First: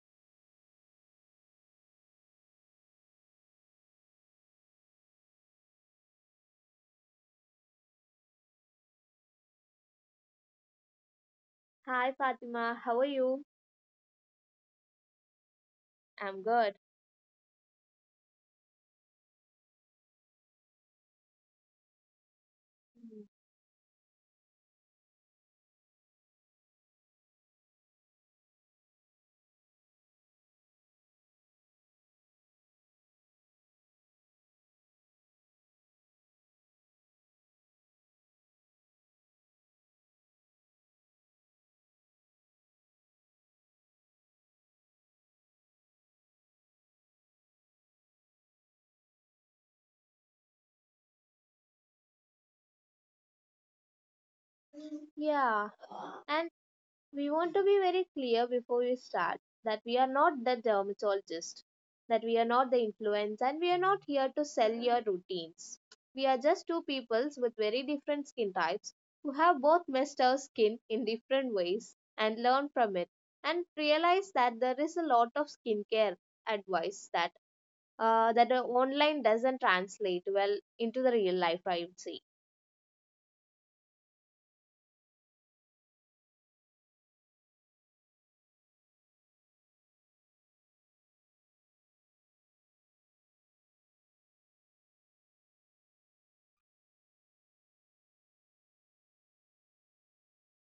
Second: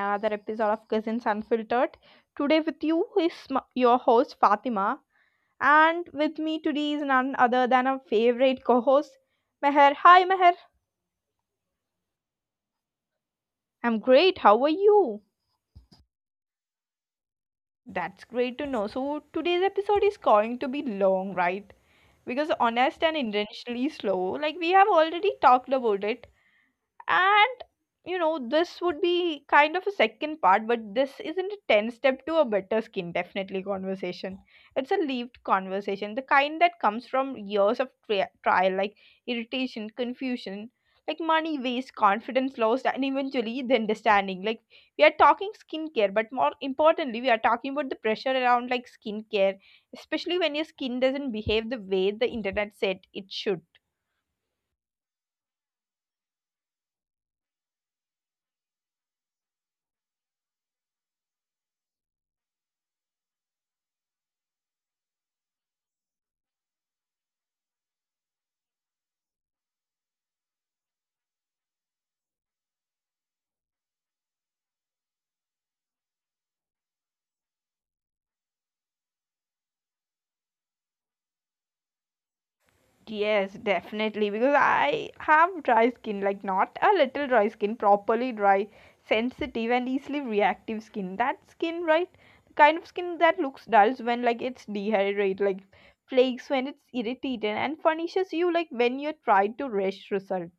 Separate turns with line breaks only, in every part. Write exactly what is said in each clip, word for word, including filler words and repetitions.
another episode of Cousins Unfiltered. Today, with you is m- your host Fatima, and with me today is none other than our favorite co host, Meher. Hi, Meher.
Hi Fatima, how are you?
I'm great. How are you?
I'm good.
That's great to know. So, today's episode is going to be long, right? Because honest and intentionally slow, like we have already talked about it and you know this would be kind of a second part, but this isn't a ten step to a better skin definitely conversation. It's a lived conversation, the kind that comes from years of tri- trial, like irritation, confusion, like money waste, confidence lost, and eventually the understanding. Like, we are talking skincare, but more importantly, we are talking about the pressure around like skincare, especially when your skin doesn't behave the way the internet said it should.
Yeah, and we want to be very clear before we start that we are not the dermatologist, that we are not the influence, and we are not here to sell your routines. We are just two peoples with very different skin types who have both messed our skin in different ways and learn from it and realize that there is a lot of skincare advice that uh, that uh, online doesn't translate well into the real life, I would say.
Yes, definitely. Because I have dry skin, like not a little dry skin, properly dry, sensitive, and easily reactive skin. That skin, right? The kind of skin that looks dull when like it's dehydrated, like flakes when it's irritated, and furnishes you like when you try to rush results.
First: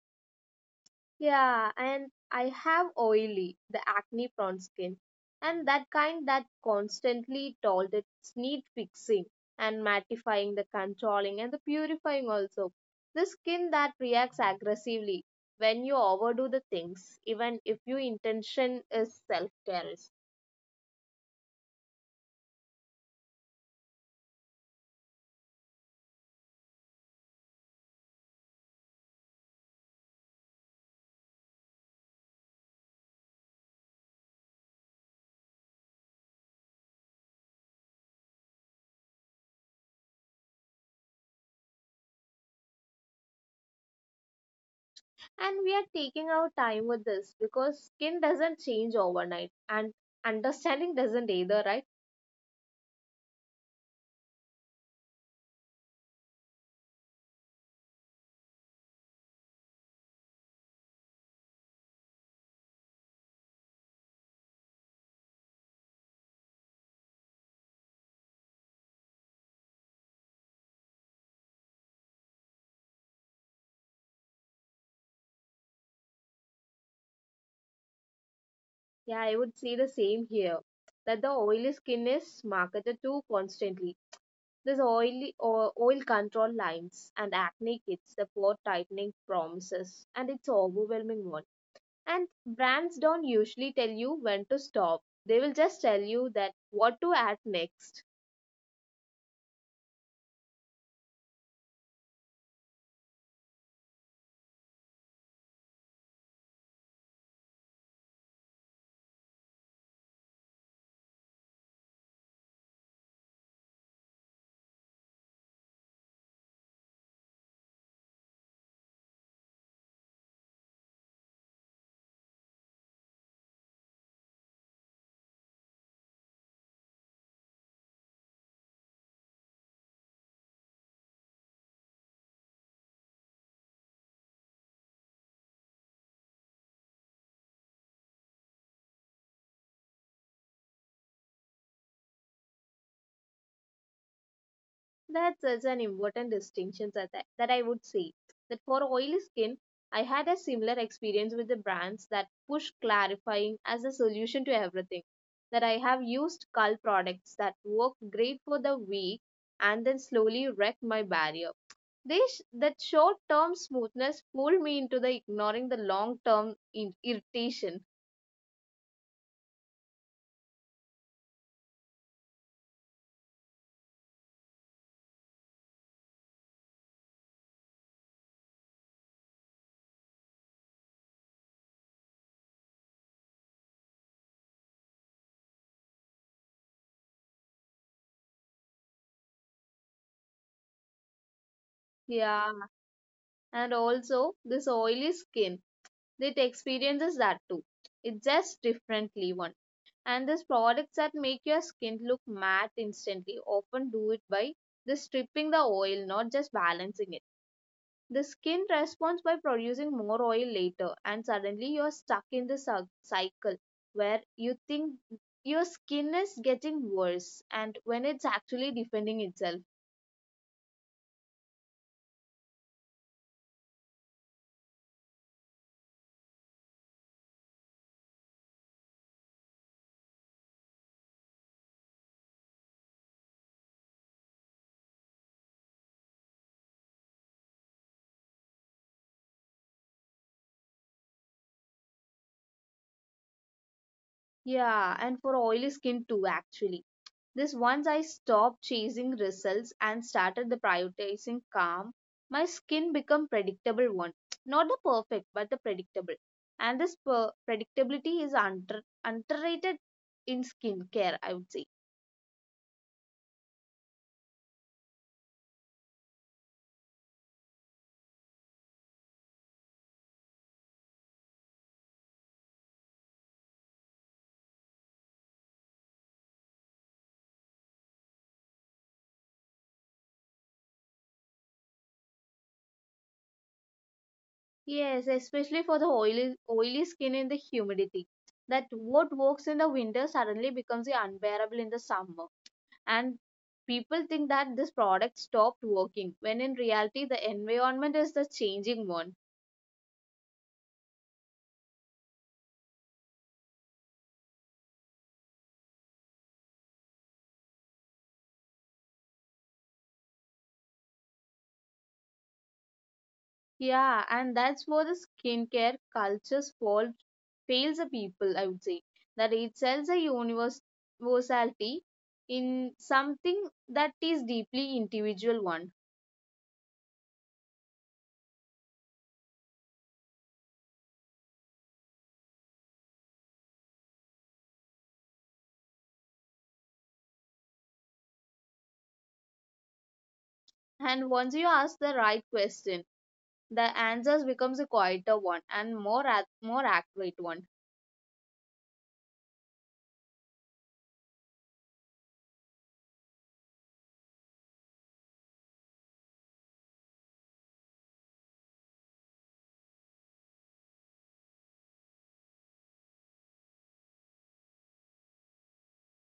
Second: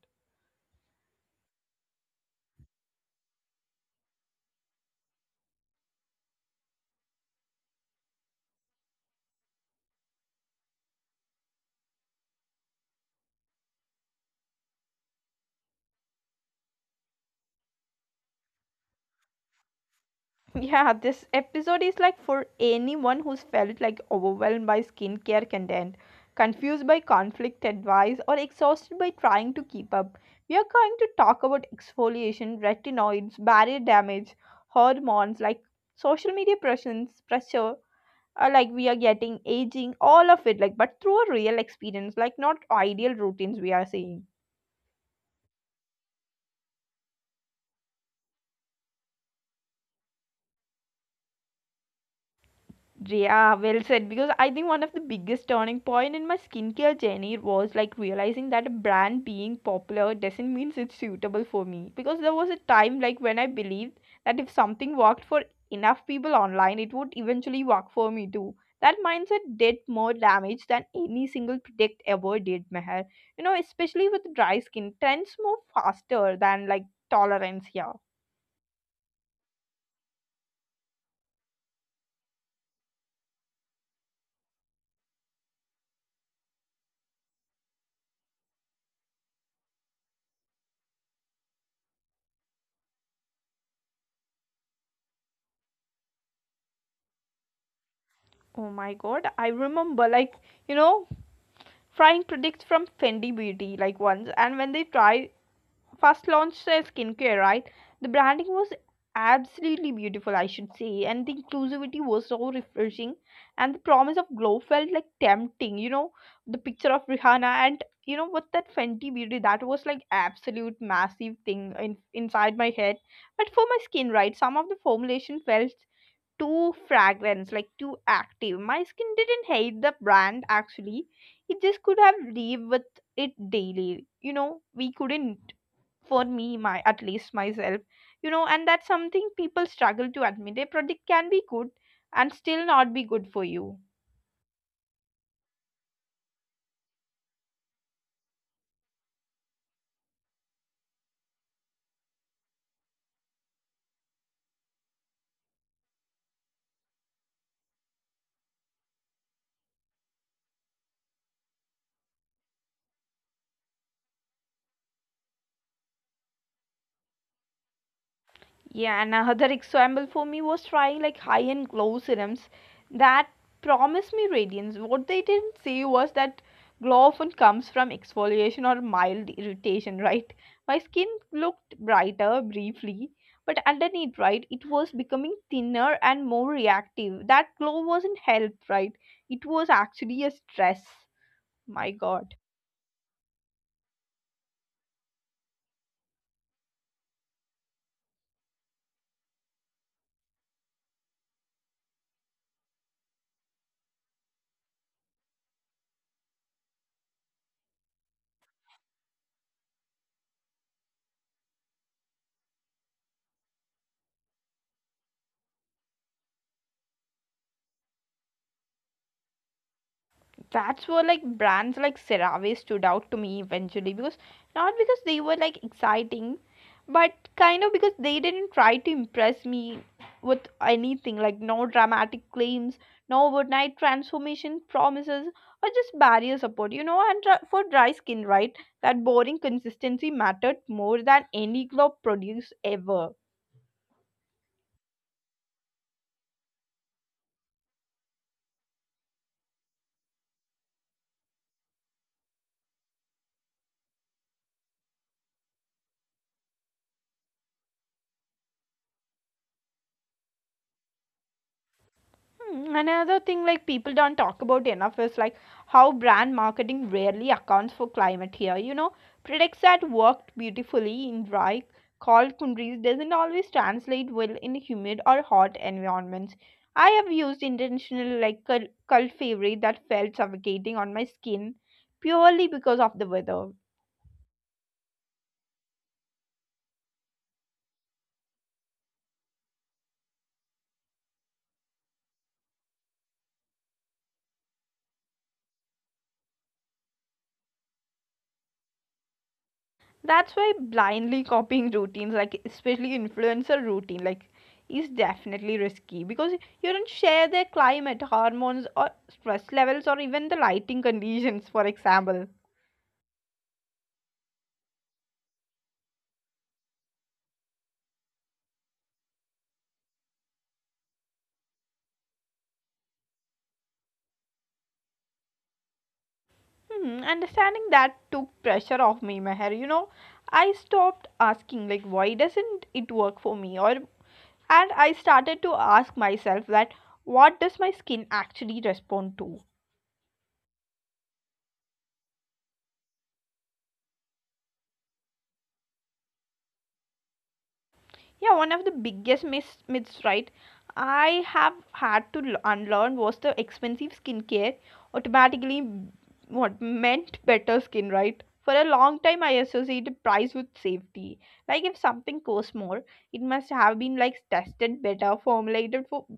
Yeah, and I have oily, the acne prone skin, and that kind that constantly told its need fixing and mattifying, the controlling and the purifying also. The skin that reacts aggressively when you overdo the things, even if your intention is self care.
Yeah, this episode is like for anyone who's felt like overwhelmed by skincare content, confused by conflict advice, or exhausted by trying to keep up. We are going to talk about exfoliation, retinoids, barrier damage, hormones, like social media pressures, pressure, uh, like we are getting aging, all of it, like but through a real experience, like not ideal routines we are seeing.
And we are taking our time with this because skin doesn't change overnight and understanding doesn't either, right?
Yeah, well said. Because I think one of the biggest turning point in my skincare journey was like realizing that a brand being popular doesn't mean it's suitable for me. Because there was a time like when I believed that if something worked for enough people online, it would eventually work for me too. That mindset did more damage than any single product ever did, Meher. You know, especially with dry skin, trends move faster than like tolerance here.
Yeah, I would say the same here. That the oily skin is marketed to constantly. There's oily o- oil control lines and acne kits, the pore tightening promises, and it's overwhelming one. And brands don't usually tell you when to stop. They will just tell you that what to add next.
Oh my god, I remember like, you know, trying products from Fendi Beauty like once, and when they tried first launched their skincare, right? The branding was absolutely beautiful, I should say, and the inclusivity was so refreshing, and the promise of glow felt like tempting. You know, the picture of Rihanna and you know what, that Fenty Beauty, that was like absolute massive thing in, inside my head, but for my skin, right? Some of the formulation felt too fragrant, like too active. My skin didn't hate the brand actually. It just could have lived with it daily. You know, we couldn't, for me, my at least myself. You know, and that's something people struggle to admit. A product can be good and still not be good for you.
That's such an important distinction that I, that I would say. That for oily skin, I had a similar experience with the brands that push clarifying as a solution to everything. That I have used cull products that worked great for the week and then slowly wrecked my barrier. They sh- that short term smoothness pulled me into the ignoring the long term in- irritation.
Yeah, and another example for me was trying like high end glow serums that promised me radiance. What they didn't say was that glow often comes from exfoliation or mild irritation, right? My skin looked brighter briefly, but underneath, right, it was becoming thinner and more reactive. That glow wasn't help, right? It was actually a stress. My
Yeah,
god.
and also this oily skin, it experiences that too. It just differently one, and these products that make your skin look matte instantly often do it by just stripping the oil, not just balancing it. The skin responds by producing more oil later, and suddenly you're stuck in the cyc- cycle where you think your skin is getting worse, and when it's actually defending itself.
That's where like brands like CeraVe stood out to me eventually, because not because they were like exciting, but kind of because they didn't try to impress me with anything, like no dramatic claims, no overnight transformation promises, or just barrier support, you know. And dr- for dry skin, right, that boring consistency mattered more than any glow produced ever.
Yeah, and for oily skin too, actually, this, once I stopped chasing results and started the prioritizing calm, my skin become predictable one. Not the perfect, but the predictable. And this per- predictability is under- underrated in skincare, I would say.
Hmm. Another thing like people don't talk about enough is like how brand marketing rarely accounts for climate here. You know, products that worked beautifully in dry, cold countries doesn't always translate well in humid or hot environments. I have used intentional like cult cult favorite that felt suffocating on my skin purely because of the weather.
Yes, especially for the oily oily skin in the humidity. That what works in the winter suddenly becomes unbearable in the summer. And people think that this product stopped working when in reality the environment is the changing one.
That's why blindly copying routines, like especially influencer routine, like is definitely risky, because you don't share their climate, hormones, or stress levels, or even the lighting conditions, for example.
Yeah, and that's where the skincare culture's fault fails the people, I would say. That it sells a univers- universality in something that is deeply individual one.
Hmm, understanding that took pressure off me, Meher. You know, I stopped asking like why doesn't it work for me, or and I started to ask myself that, what does my skin actually respond to?
And once you ask the right question, the answers becomes a quieter one and more ac- more accurate one.
Yeah, one of the biggest myths, myths, right, I have had to l- unlearn was the expensive skincare automatically m- what meant better skin, right. For a long time I associated price with safety. Like if something costs more, it must have been like tested better, formulated for, you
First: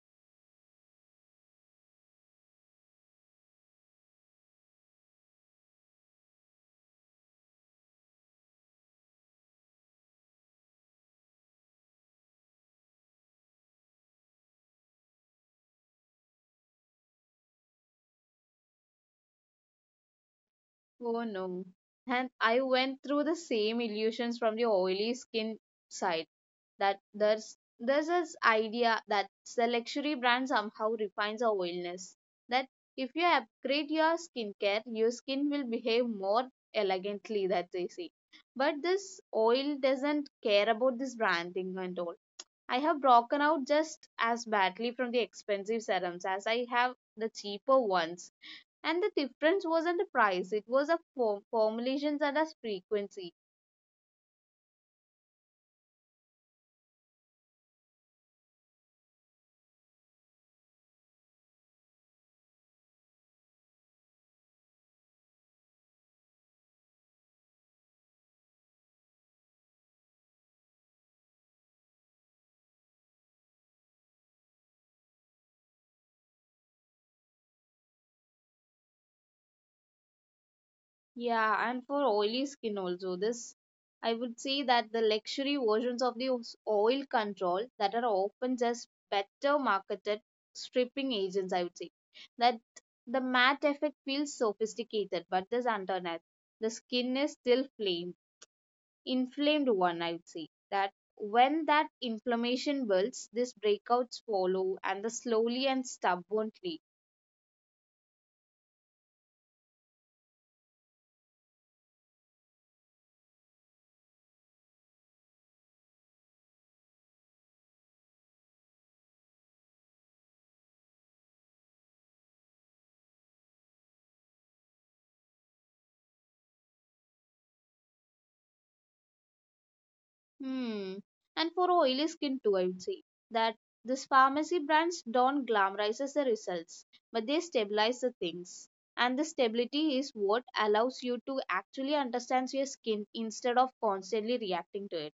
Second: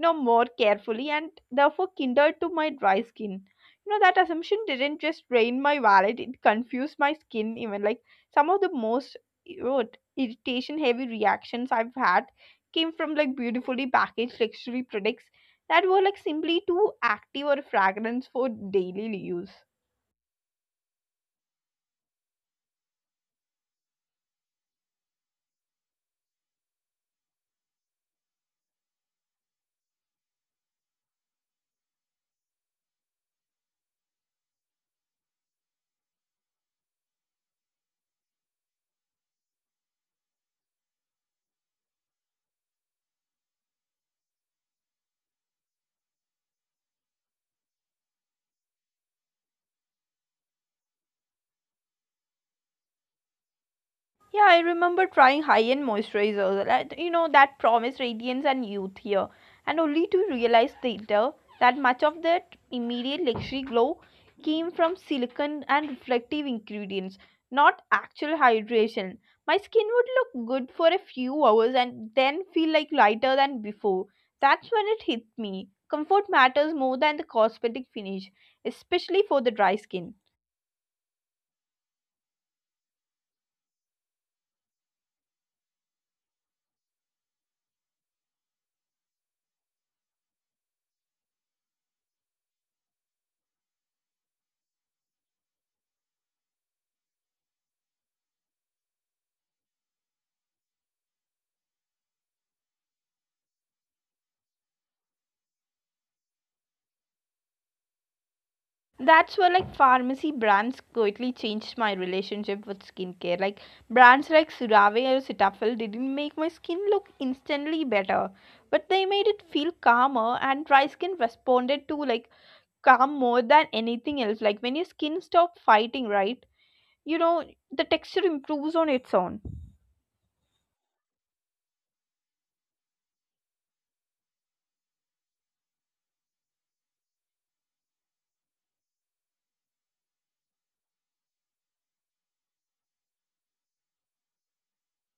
know, more carefully, and therefore kindled to my dry skin. You know, that assumption didn't just drain my wallet, it confused my skin even. Like, some of the most irritation heavy reactions I've had came from like beautifully packaged luxury products that were like simply too active or fragrance for daily use.
Oh no. And I went through the same illusions from the oily skin side. That there's there's this idea that the luxury brand somehow refines our oiliness. That if you upgrade your skincare, your skin will behave more elegantly, that they say. But this oil doesn't care about this branding and all. I have broken out just as badly from the expensive serums as I have the cheaper ones, and the difference wasn't the price, it was a form, formulations and a frequency.
Yeah, I remember trying high-end moisturizers, like, you know, that promise radiance and youth here, and only to realize later that much of that immediate luxury glow came from silicon and reflective ingredients, not actual hydration. My skin would look good for a few hours and then feel like lighter than before. That's when it hit me. Comfort matters more than the cosmetic finish, especially for the dry skin.
Yeah, and for oily skin also, this, I would say that the luxury versions of the os- oil control that are often just better marketed stripping agents, I would say. That the matte effect feels sophisticated, but this underneath, the skin is still flame, inflamed one, I would say. That when that inflammation builds, these breakouts follow and the slowly and stubbornly.
That's where like pharmacy brands quietly changed my relationship with skincare. Like brands like Surave or Cetaphil didn't make my skin look instantly better, but they made it feel calmer, and dry skin responded to like calm more than anything else. Like when your skin stopped fighting, right? You know, the texture improves on its own.
Hmm. And for oily skin too, I would say that these pharmacy brands don't glamorize the results, but they stabilize the things. And the stability is what allows you to actually understand your skin instead of constantly reacting to it.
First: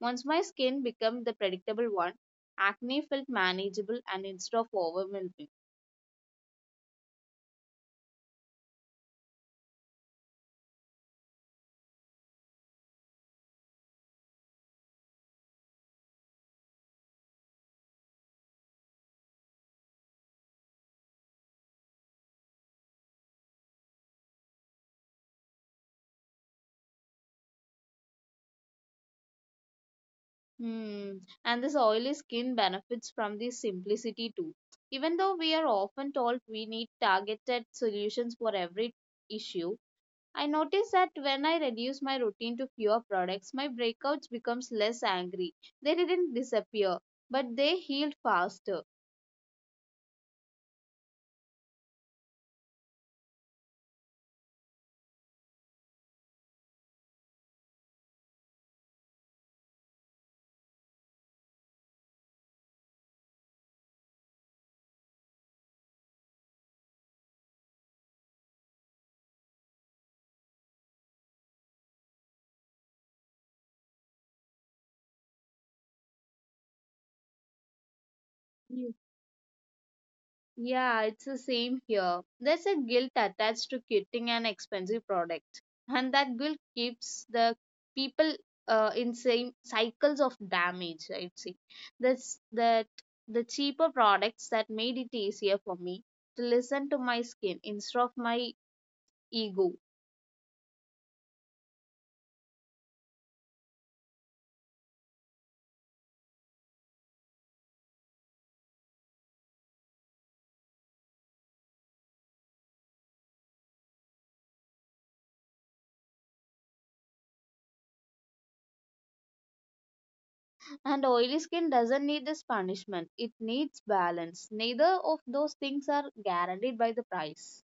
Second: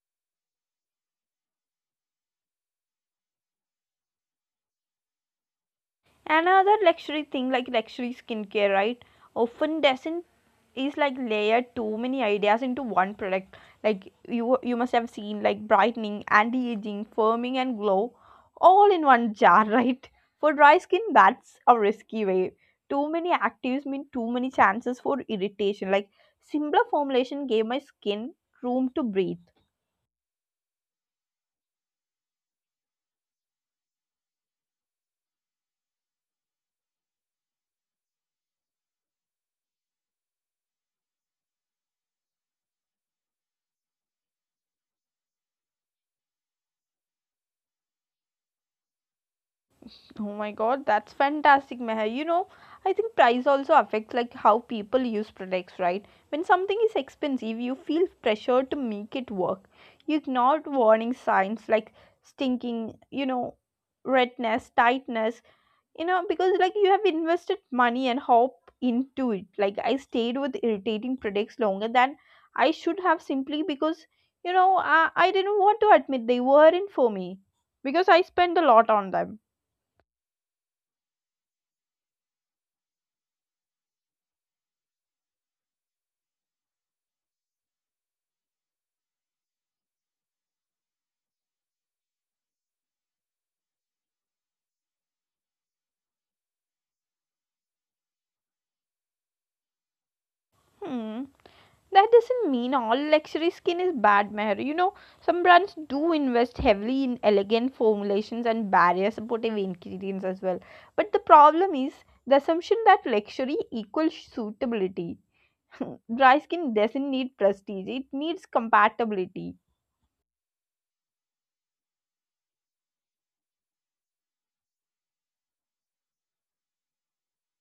Once my skin became the predictable one, acne felt manageable and instead of overwhelming.
Another luxury thing, like luxury skincare, right? Often doesn't, is like layer too many ideas into one product. Like you you must have seen like brightening, anti-aging, firming and glow all in one jar, right? For dry skin that's a risky way. Too many actives mean too many chances for irritation. Like simpler formulation gave my skin room to breathe.
Hmm. And this oily skin benefits from the simplicity too. Even though we are often told we need targeted solutions for every issue, I notice that when I reduce my routine to fewer products, my breakouts becomes less angry. They didn't disappear, but they healed faster.
Oh my god, that's fantastic, Meher. You know, I think price also affects like how people use products, right? When something is expensive, you feel pressure to make it work. You ignore warning signs like stinking, you know, redness, tightness, you know, because like you have invested money and hope into it. Like I stayed with irritating products longer than I should have, simply because, you know, I, I didn't want to admit they weren't for me because I spent a lot on them.
Yeah, it's the same here. There's a guilt attached to getting an expensive product, and that guilt keeps the people uh, in same cycles of damage. I'd say that's that the cheaper products that made it easier for me to listen to my skin instead of my ego.
Hmm. That doesn't mean all luxury skin is bad, Meher. You know, some brands do invest heavily in elegant formulations and barrier supportive ingredients as well. But the problem is the assumption that luxury equals suitability. Dry skin doesn't need prestige, it needs compatibility.
And oily skin doesn't need this punishment; it needs balance. Neither of those things are guaranteed by the price.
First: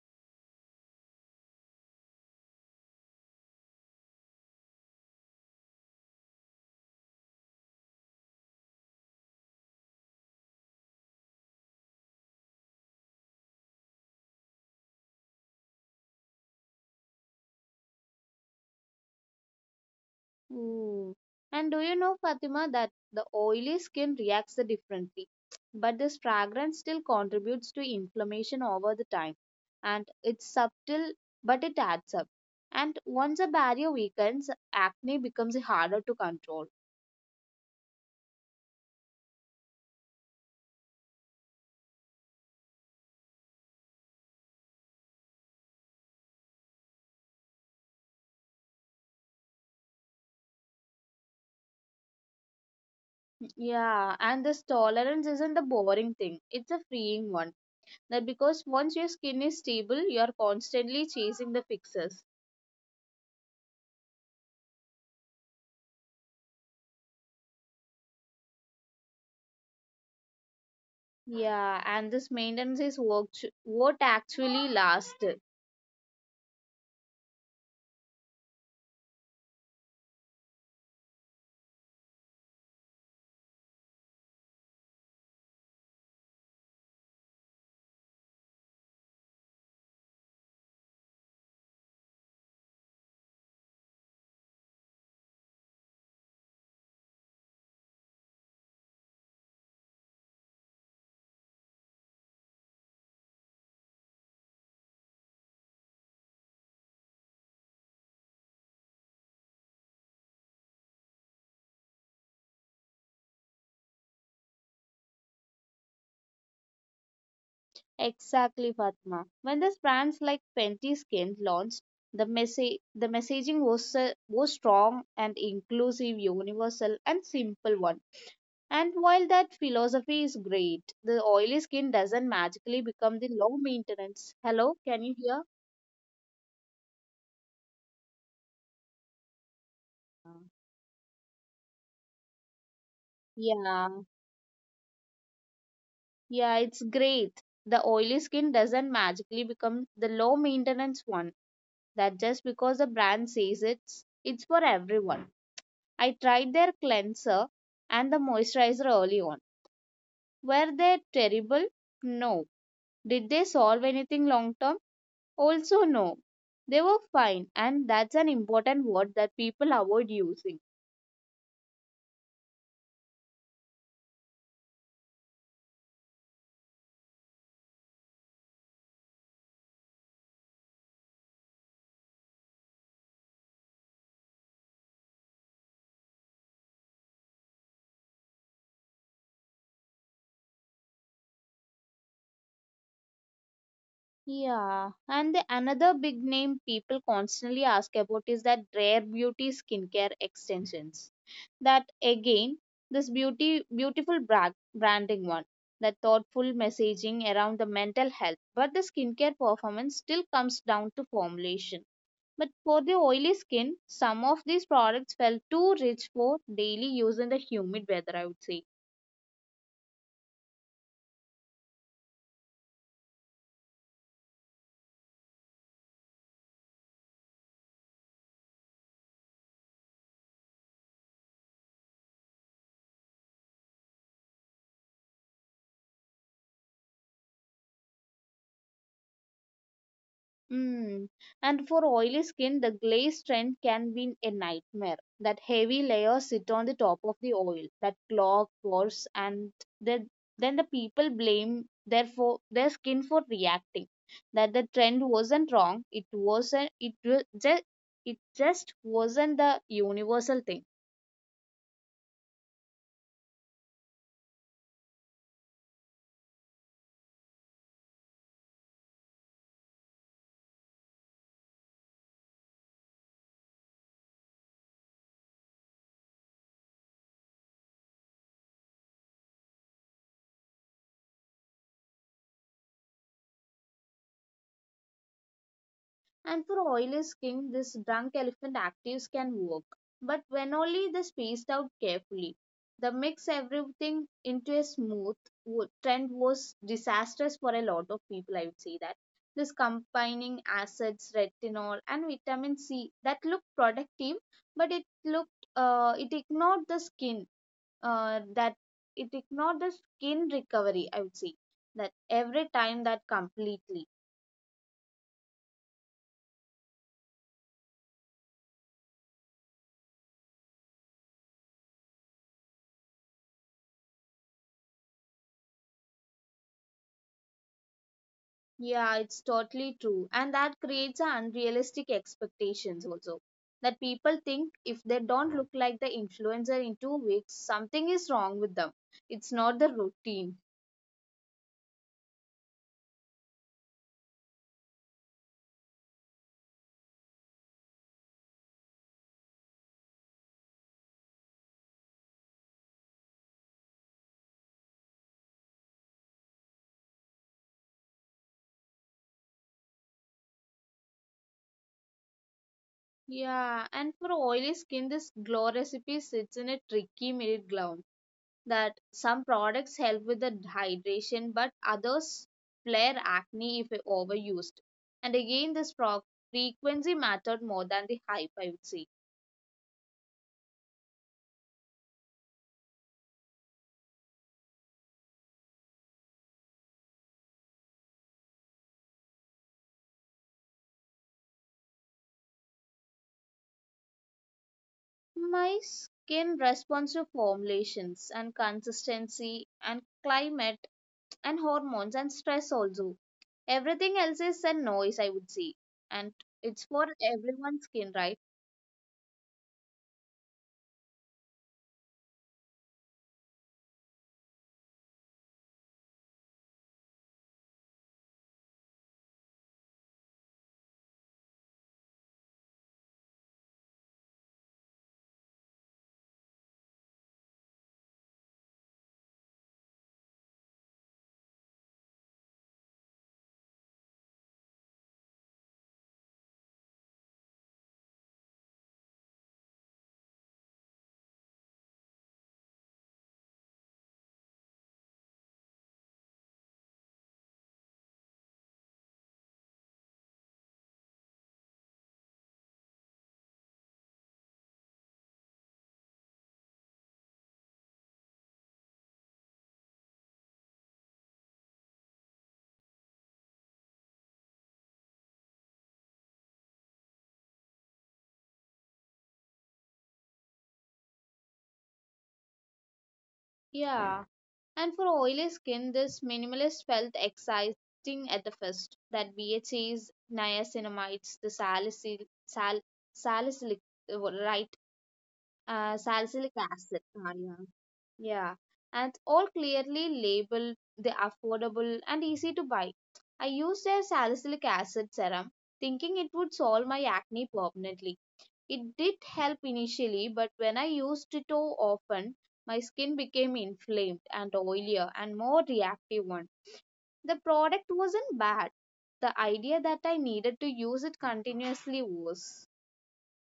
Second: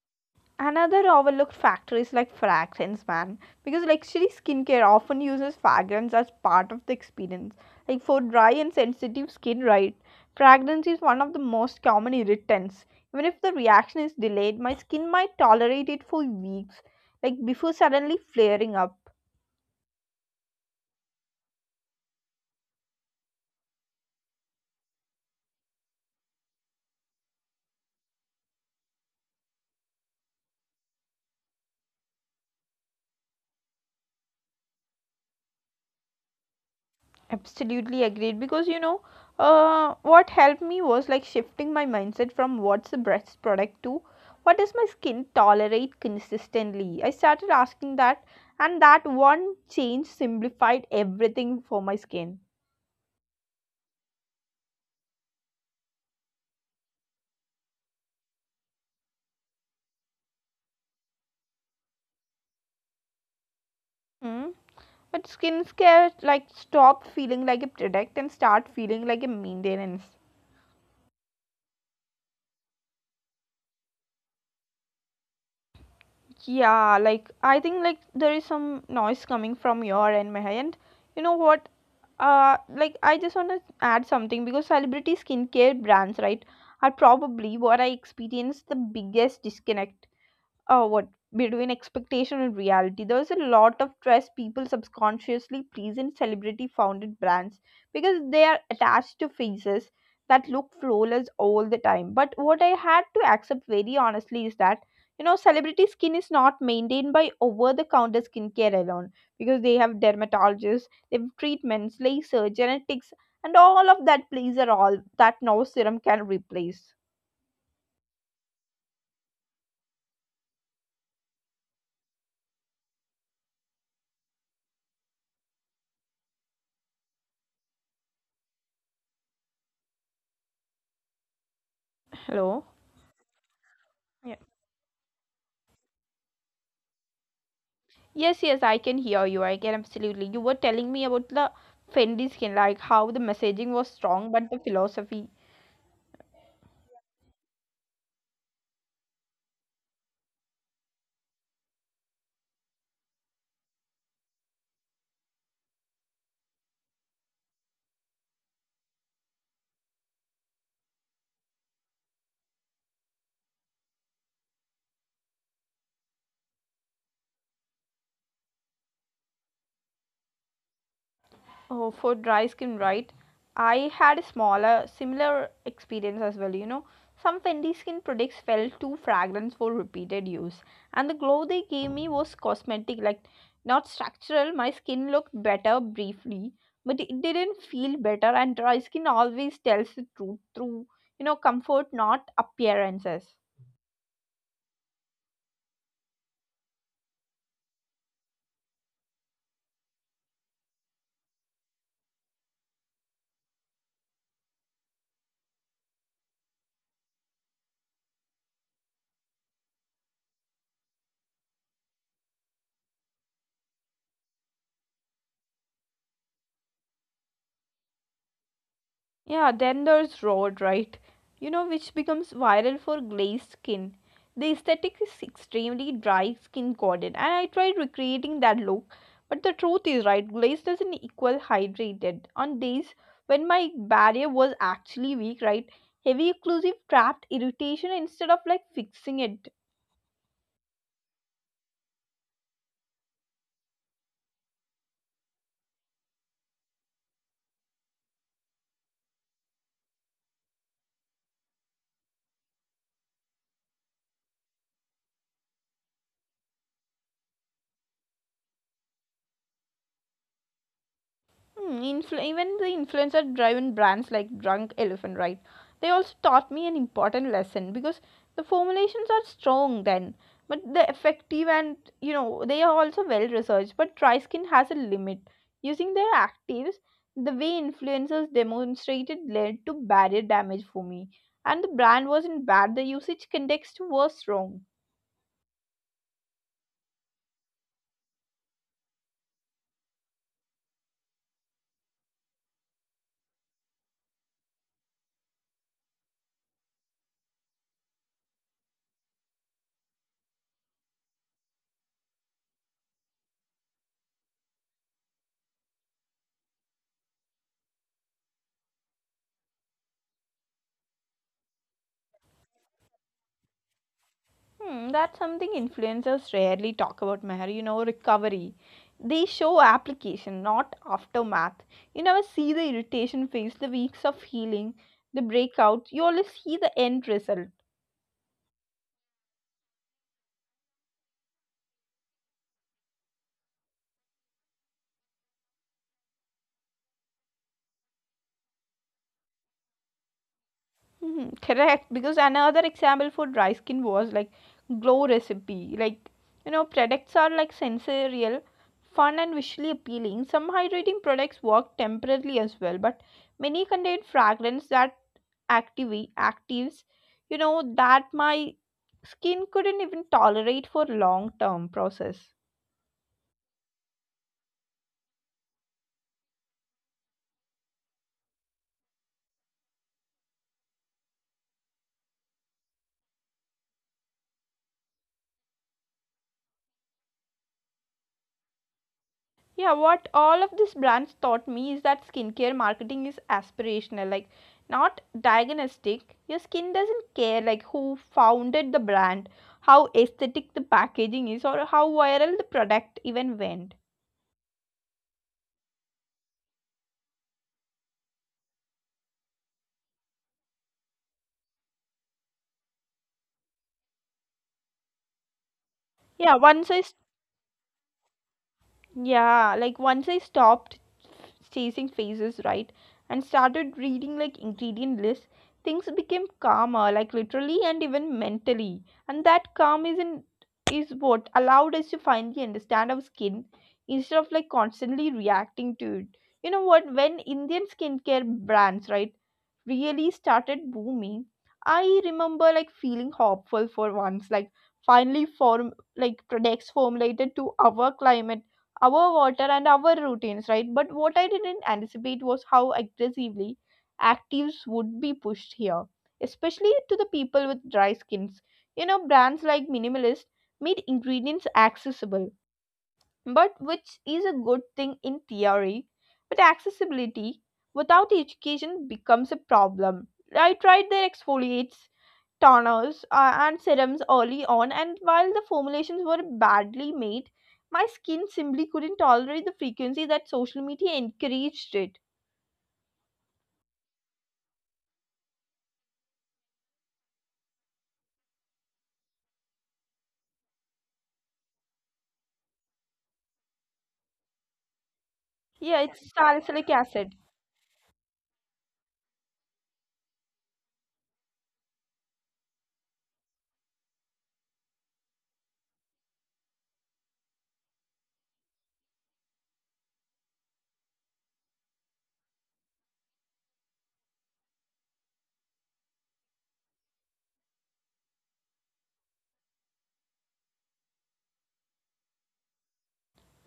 Another overlooked factor is like fragrance, man. Because luxury skincare often uses fragrance as part of the experience. Like for dry and sensitive skin, right? Fragrance is one of the most common irritants. Even if the reaction is delayed, my skin might tolerate it for weeks, like before suddenly flaring up.
Hmm. And do you know, Fatima, that the oily skin reacts differently, but this fragrance still contributes to inflammation over the time. And it's subtle, but it adds up. And once a barrier weakens, acne becomes harder to control.
Absolutely agreed, because you know, uh, what helped me was like shifting my mindset from what's a breast product to what does my skin tolerate consistently. I started asking that, and that one change simplified everything for my skin.
Yeah, and this tolerance isn't the boring thing, it's a freeing one. That because once your skin is stable, you're constantly chasing the fixes.
Hmm. But skincare like stopped feeling like a product and start feeling like a maintenance.
Yeah, and this maintenance is what, what actually lasts.
Yeah, like I think like there is some noise coming from your end, Meha, and you know what? Uh, like I just wanna add something because celebrity skincare brands, right, are probably what I experienced the biggest disconnect uh, what between expectation and reality. There's a lot of trust people subconsciously place in celebrity founded brands because they are attached to faces that look flawless all the time. But what I had to accept very honestly is that, you know, celebrity skin is not maintained by over the counter skincare alone, because they have dermatologists, they have treatments, laser, genetics, and all of that plays a role that no serum can replace.
Exactly, Fatma. When these brands like Fenty Skin launched, the message the messaging was uh, was strong and inclusive, universal and simple one. And while that philosophy is great, the oily skin doesn't
Hello.
magically become the low maintenance. Hello, can you hear?
Yes, yes, I can hear you. I can absolutely. You were telling me about the Fendi skin, like how the messaging was
Yeah,
strong, but the philosophy.
yeah, it's great. The oily skin doesn't magically become the low maintenance one. That just because the brand says it's it's for everyone. I tried their cleanser and the moisturizer early on. Were they terrible? No. Did they solve anything long term? Also, no. They were fine, and that's an important word that people avoid using.
Oh, for dry skin, right? I had a smaller, similar experience as well. You know, some Fendi skin products felt too fragrant for repeated use, and the glow they gave me was cosmetic, like not structural. My skin looked better briefly, but it didn't feel better. And dry skin always tells the truth through, you know, comfort, not appearances.
Yeah, and the another big name people constantly ask about is that rare beauty skincare extensions. That again, this beauty beautiful brand, branding one, that thoughtful messaging around the mental health, but the skincare performance still comes down to formulation, but for the oily skin some of these products felt too rich for daily use in the humid weather, I would say.
Yeah, then there's Road, right? You know, which becomes viral for glazed skin. The aesthetic is extremely dry, skin coated, and I tried recreating that look. But the truth is, right, glazed doesn't equal hydrated. On days when my barrier was actually weak, right, heavy occlusive trapped irritation instead of like fixing it.
Mm. And for oily skin, the glaze trend can be a nightmare. That heavy layers sit on the top of the oil, that clog pores, and then then the people blame their for their skin for reacting. That the trend wasn't wrong. It wasn't. It just. It just wasn't the universal thing.
Hmm, influ- even the influencer driven brands like Drunk Elephant, right? They also taught me an important lesson because the formulations are strong then, but the effective and you know they are also well researched. But dry has a limit. Using their actives, the way influencers demonstrated led to barrier damage for me, and the brand wasn't bad. The usage context was wrong.
And for oily skin, this drunk elephant actives can work, but when only they spaced out carefully. The mix everything into a smooth trend was disastrous for a lot of people, I would say that. This combining acids, retinol, and vitamin C that looked productive, but it looked uh, it ignored the skin uh, that it ignored the skin recovery, I would say that every time that completely.
Hmm, that's something influencers rarely talk about, Meher. You know, recovery. They show application, not aftermath. You never see the irritation phase, the weeks of healing, the breakouts. You only see the end result.
Yeah, it's totally true. And that creates a unrealistic expectations also. That people think if they don't look like the influencer in two weeks, something is wrong with them. It's not the routine.
Hmm, correct. Because another example for dry skin was like glow recipe. Like, you know, products are like sensorial, fun, and visually appealing. Some hydrating products work temporarily as well, but many contain fragrance that active actives you know that my skin couldn't even tolerate for long term process.
Yeah, and for oily skin, this glow recipe sits in a tricky middle ground. That some products help with the hydration, but others flare acne if overused. And again, this pro- frequency mattered more than the hype, I would say.
Yeah, what all of these brands taught me is that skincare marketing is aspirational, like not diagnostic. Your skin doesn't care like who founded the brand, how aesthetic the packaging is, or how viral the product even went.
My skin responds to formulations and consistency and climate and hormones and stress also. Everything else is a noise, I would say. And
yeah once
it's
i s-
for everyone's skin, right?
yeah, like once I stopped chasing phases, right? And started reading like ingredient lists, things became calmer, like literally and even mentally. And that calm isn't is what allowed us to finally understand our skin instead of like constantly reacting to it. You know what? When Indian skincare brands, right, really started booming, I remember like feeling hopeful for once, like finally form like products formulated to our climate, our water, and our routines, right? But what I didn't anticipate was how aggressively actives would be pushed here, especially to the people with dry skins. You know, brands like Minimalist made ingredients accessible, but which is a good thing in theory, but accessibility without education becomes a problem. I tried their exfoliates, toners, uh, and serums early on, and while the formulations were badly made, my skin simply couldn't tolerate the frequency that social media encouraged it.
Yeah. And for oily skin, this minimalist felt exciting at the first. That B H As, niacinamides, the salicylic, sal, salicylic, uh, right?
Yeah,
uh,
it's
salicylic
salicylic
acid.
acid.
Ah, yeah. Yeah, and all clearly labeled, the affordable and easy to buy. I used a salicylic acid serum, thinking it would solve my acne permanently. It did help initially, but when I used it too often, my skin became inflamed and oilier and more reactive one. The product wasn't bad. The idea that I needed to use it continuously was.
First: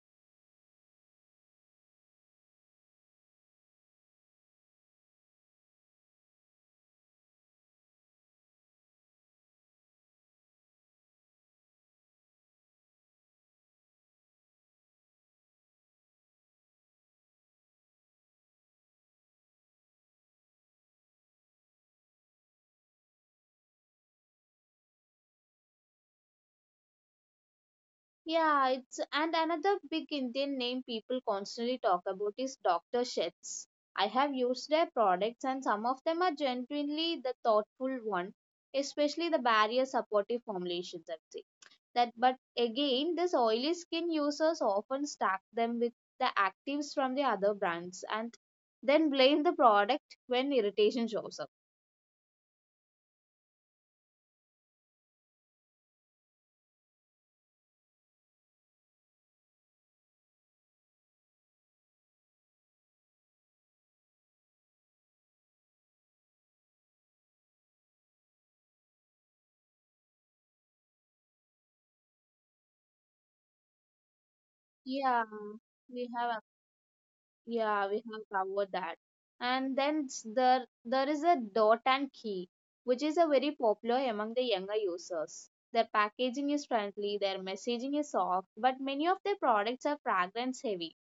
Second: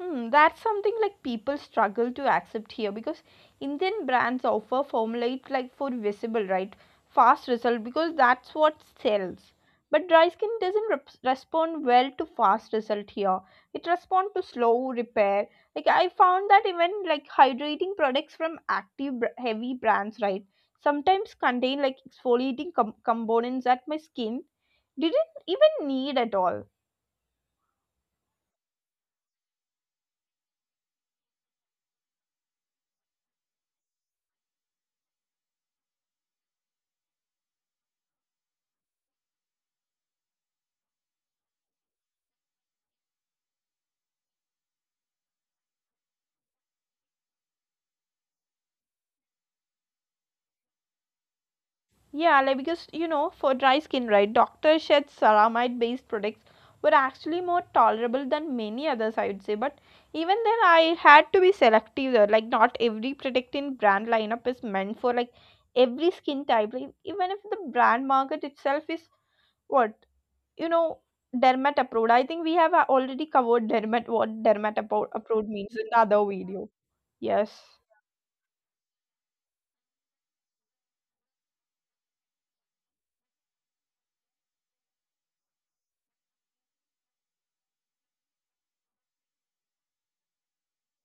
Hmm, that's something like people struggle to accept here because Indian brands offer formulate like for visible, right? Fast result, because that's what sells. But dry skin doesn't rep- respond well to fast result here. It responds to slow repair. Like I found that even like hydrating products from active br- heavy brands, right? Sometimes contain like exfoliating com- components that my skin didn't even need at all.
Yeah, it's and another big Indian name people constantly talk about is Doctor Sheth's. I have used their products and some of them are genuinely the thoughtful one, especially the barrier supportive formulations, I'd say. That but again this oily skin users often stack them with the actives from the other brands and then blame the product when irritation shows up.
Yeah, like because you know, for dry skin, right, Doctor Sheth's ceramide based products were actually more tolerable than many others, I would say. But even then, I had to be selective there. Like, not every product in brand lineup is meant for like every skin type. Like, even if the brand market itself is what, you know, dermat approved. I think we have uh, already covered dermat, what dermat appro-
Yeah,
approved means in the
we
other
have.
video. Yes.
Yeah, we have covered that. And then s- there there is a dot and key, which is a very popular among the younger users. Their packaging is friendly, their messaging is soft, but many of their products are fragrance heavy.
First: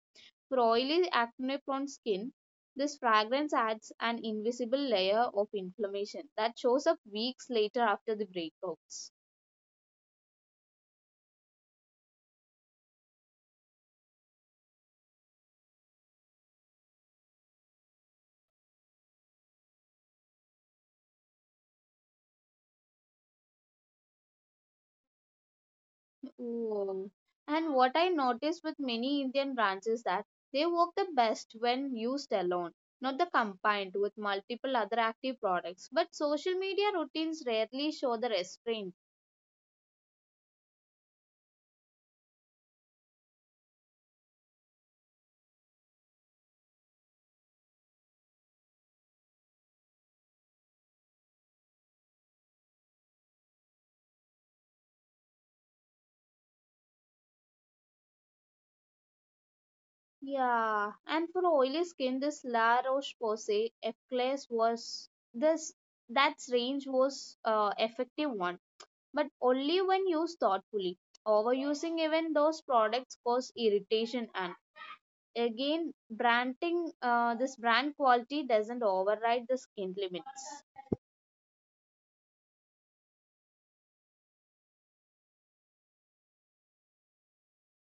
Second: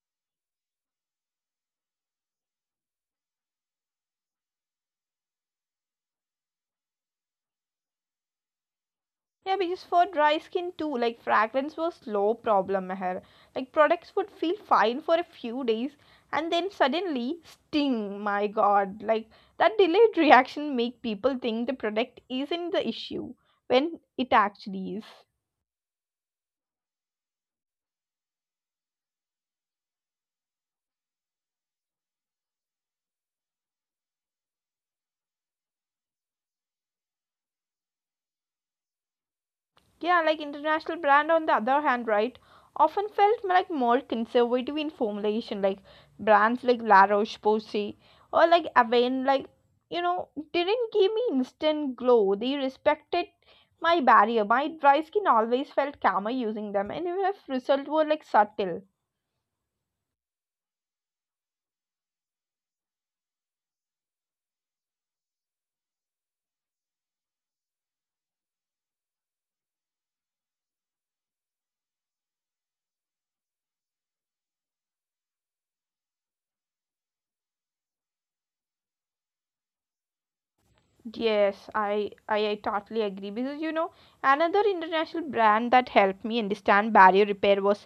For oily acne prone skin, this fragrance adds an invisible layer of inflammation that shows up weeks later after the breakouts.
Yeah, because for dry skin too, like fragrance was slow problem here. Like products would feel fine for a few days and then suddenly sting. My God, like that delayed reaction make people think the product isn't the issue when it actually is.
Oh. And what I noticed with many Indian brands is that they work the best when used alone, not the combined with multiple other active products. But social media routines rarely show the restraint.
Yeah, like international brand on the other hand, right, often felt like more conservative in formulation, like brands like La Roche-Posay or like Avene, like you know, didn't give me instant glow. They respected my barrier. My dry skin always felt calmer using them, and even if results were like subtle.
Yeah, and for oily skin, this La Roche-Posay Eclairs was this that range was uh, effective one, but only when used thoughtfully. Overusing even those products cause irritation and Again, branding, uh, this brand quality doesn't override the skin limits.
Yes, I, I I totally agree, because you know another international brand that helped me understand barrier repair was